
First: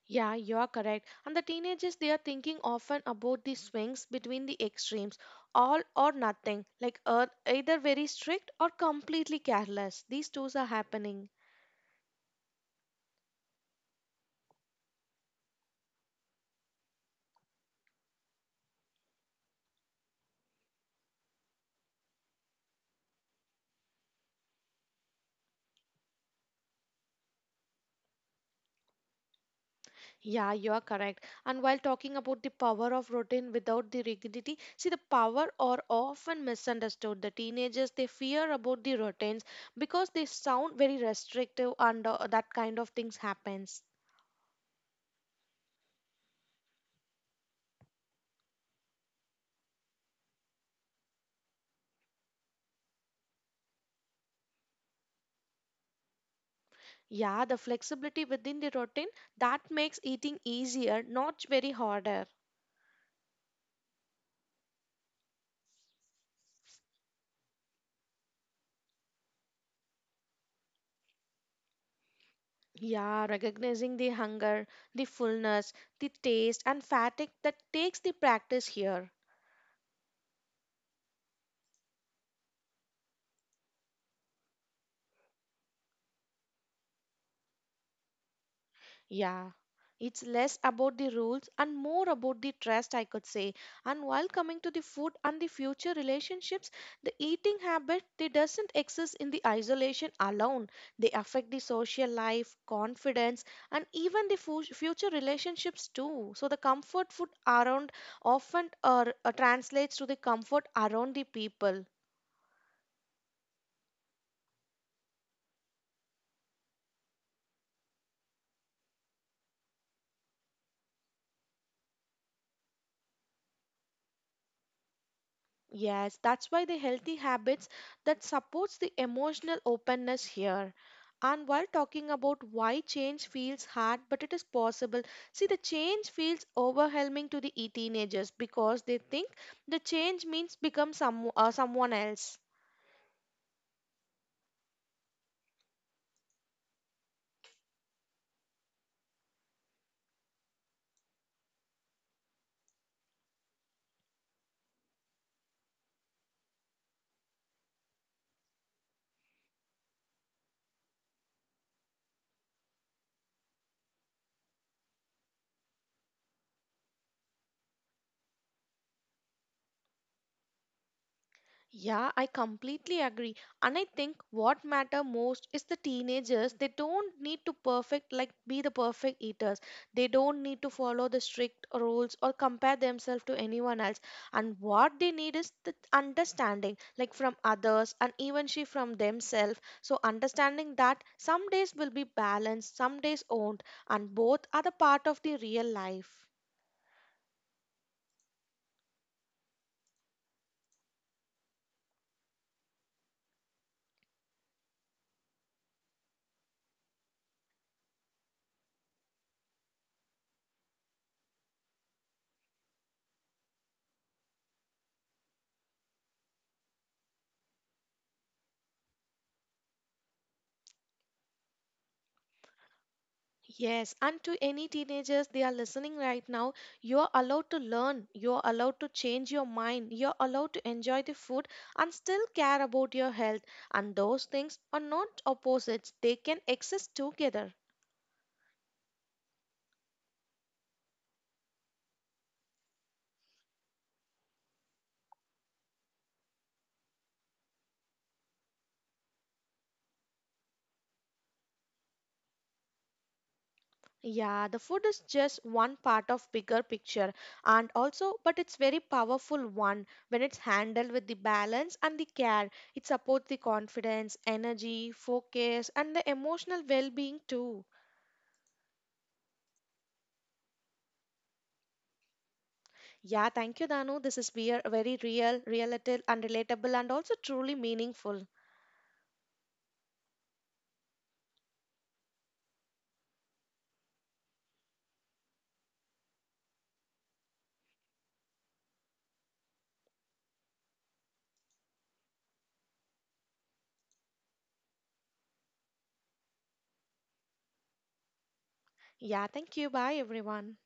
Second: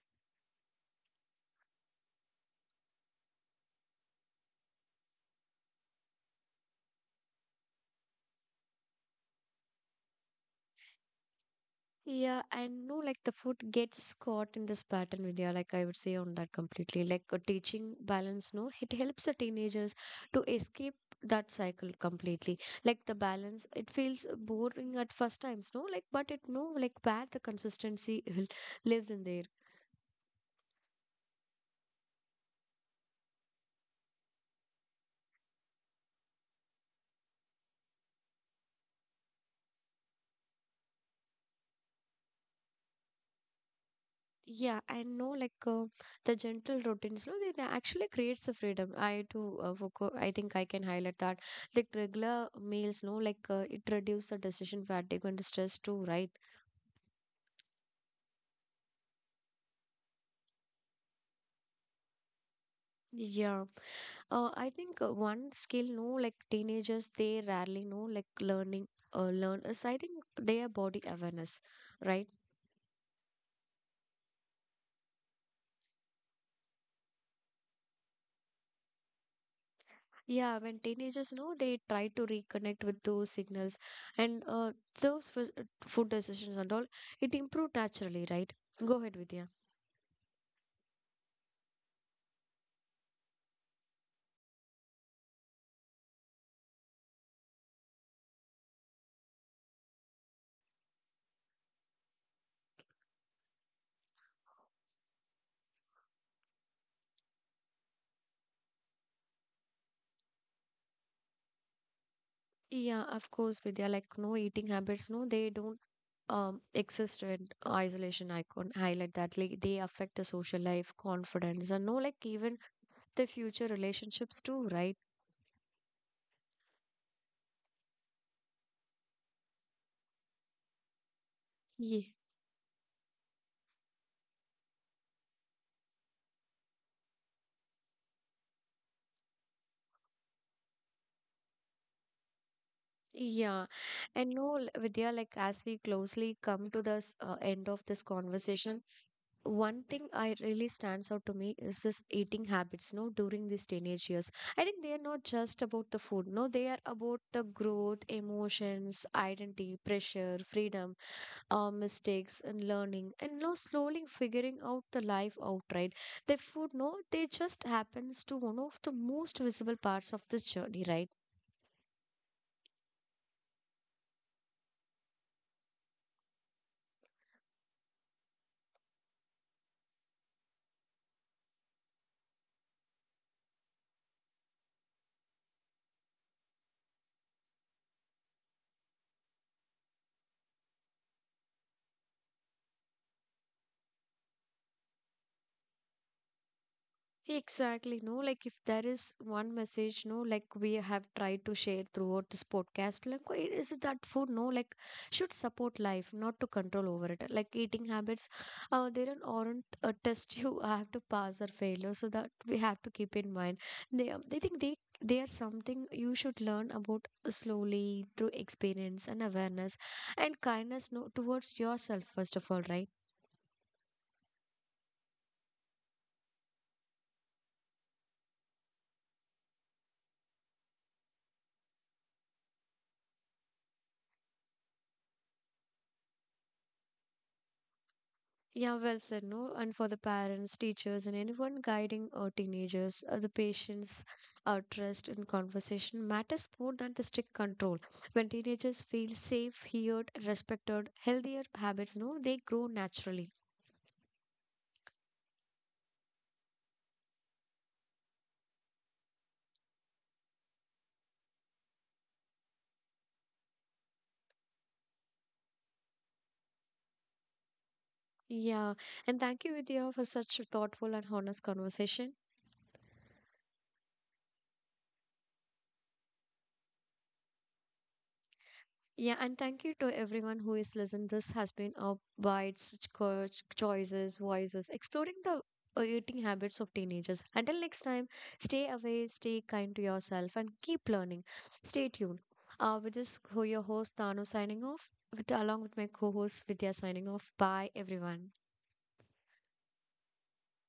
Yeah, you are correct. And the teenagers they are thinking often about the swings between the extremes, all or nothing, like either very strict or completely careless. These two are happening. Yeah, I know, like the food gets caught in this pattern, Vidya. Like I would say on that completely. Like a teaching balance, no, it helps the teenagers to escape that cycle completely. Like the balance, it feels boring at first times, no, like but it no like where the consistency will- lives in there. Yeah, you are correct. And while talking about the power of routine without the rigidity, see the power are often misunderstood. The teenagers they fear about the routines because they sound very restrictive and that kind of things happens. Yeah, I know like the gentle routines, no, they actually creates the freedom. I too, I think I can highlight that. Like regular meals, no, like it reduces the decision fatigue and stress too, right? Yeah, the flexibility within the routine that makes eating easier, not very harder. Yeah, I think one skill, no, like teenagers, they rarely know, like learning, learn is I think their body awareness, right? Yeah, recognizing the hunger, the fullness, the taste and fatigue that takes the practice here. Yeah, when teenagers know, they try to reconnect with those signals, and those food decisions and all, it improved naturally, right? Go ahead, Vidya. Yeah, it's less about the rules and more about the trust, I could say. And while coming to the food and the future relationships, the eating habit they doesn't exist in the isolation alone. They affect the social life, confidence, and even the future relationships too. So the comfort food around often translates to the comfort around the people. Yeah, of course, Vidya, like no eating habits, no, they don't exist in isolation. I can highlight that, like they affect the social life, confidence, and no, like even the future relationships too, right? Yes, that's why the healthy habits that supports the emotional openness here. And while talking Ye- about why change feels hard, but it is possible. See, the change feels overwhelming to the teenagers because they think the change means become someone else. Yeah, and no, l- Vidya, like as we closely come to this end of this conversation, one thing I really stands out to me is this eating habits, no, during these teenage years. I think they are not just about the food, no, they are about the growth, emotions, identity, pressure, freedom, mistakes, and learning, and no, slowly figuring out the life outright. The food, no, they just happens to one of the most visible parts of this journey, right? Yeah, I completely agree. And I think what matter most is the teenagers. They don't need to perfect like be the perfect eaters. They don't need to follow the strict rules or compare themselves to anyone else. And what they need is the understanding like from others and even she from themselves. So understanding that some days will be balanced, some days won't, and both are the part of the real life. Exactly, no, like if there is one message, no, like we have tried to share throughout this podcast, like why is it that food, no, like should support life, not to control over it. Like eating habits, they don't aren't a test you have to pass or fail, so that we have to keep in mind. They think they are something you should learn about slowly through experience and awareness and kindness, no, towards yourself first of all, right? Yes, and to any teenagers they are listening right now, you're allowed to learn, you're allowed to change your mind, you're allowed to enjoy the food and still care about your health. And those things are not opposites, they can exist together. Yeah, well said, no? And for the parents, teachers, and anyone guiding teenagers, the patience, trust, and conversation matters more than the strict control. When teenagers feel safe, heard, respected, healthier habits, no, they grow naturally. Yeah, the food is just one part of bigger picture and also but it's very powerful one when it's handled with the balance and the care. It supports the confidence, energy, focus and the emotional well-being too. Yeah, and thank you, Vidya, for such thoughtful and honest conversation. Yeah, thank you, Danu. This is very real, relatable, and also truly meaningful. Yeah, and thank you to everyone who is listening. This has been a wide such choices, voices, exploring the eating habits of teenagers. Until next time, stay away, stay kind to yourself, and keep learning. Stay tuned. With this, who your host Tanu signing off, with, along with my co-host Vidya signing off. Bye, everyone. Yeah, thank you. Bye, everyone.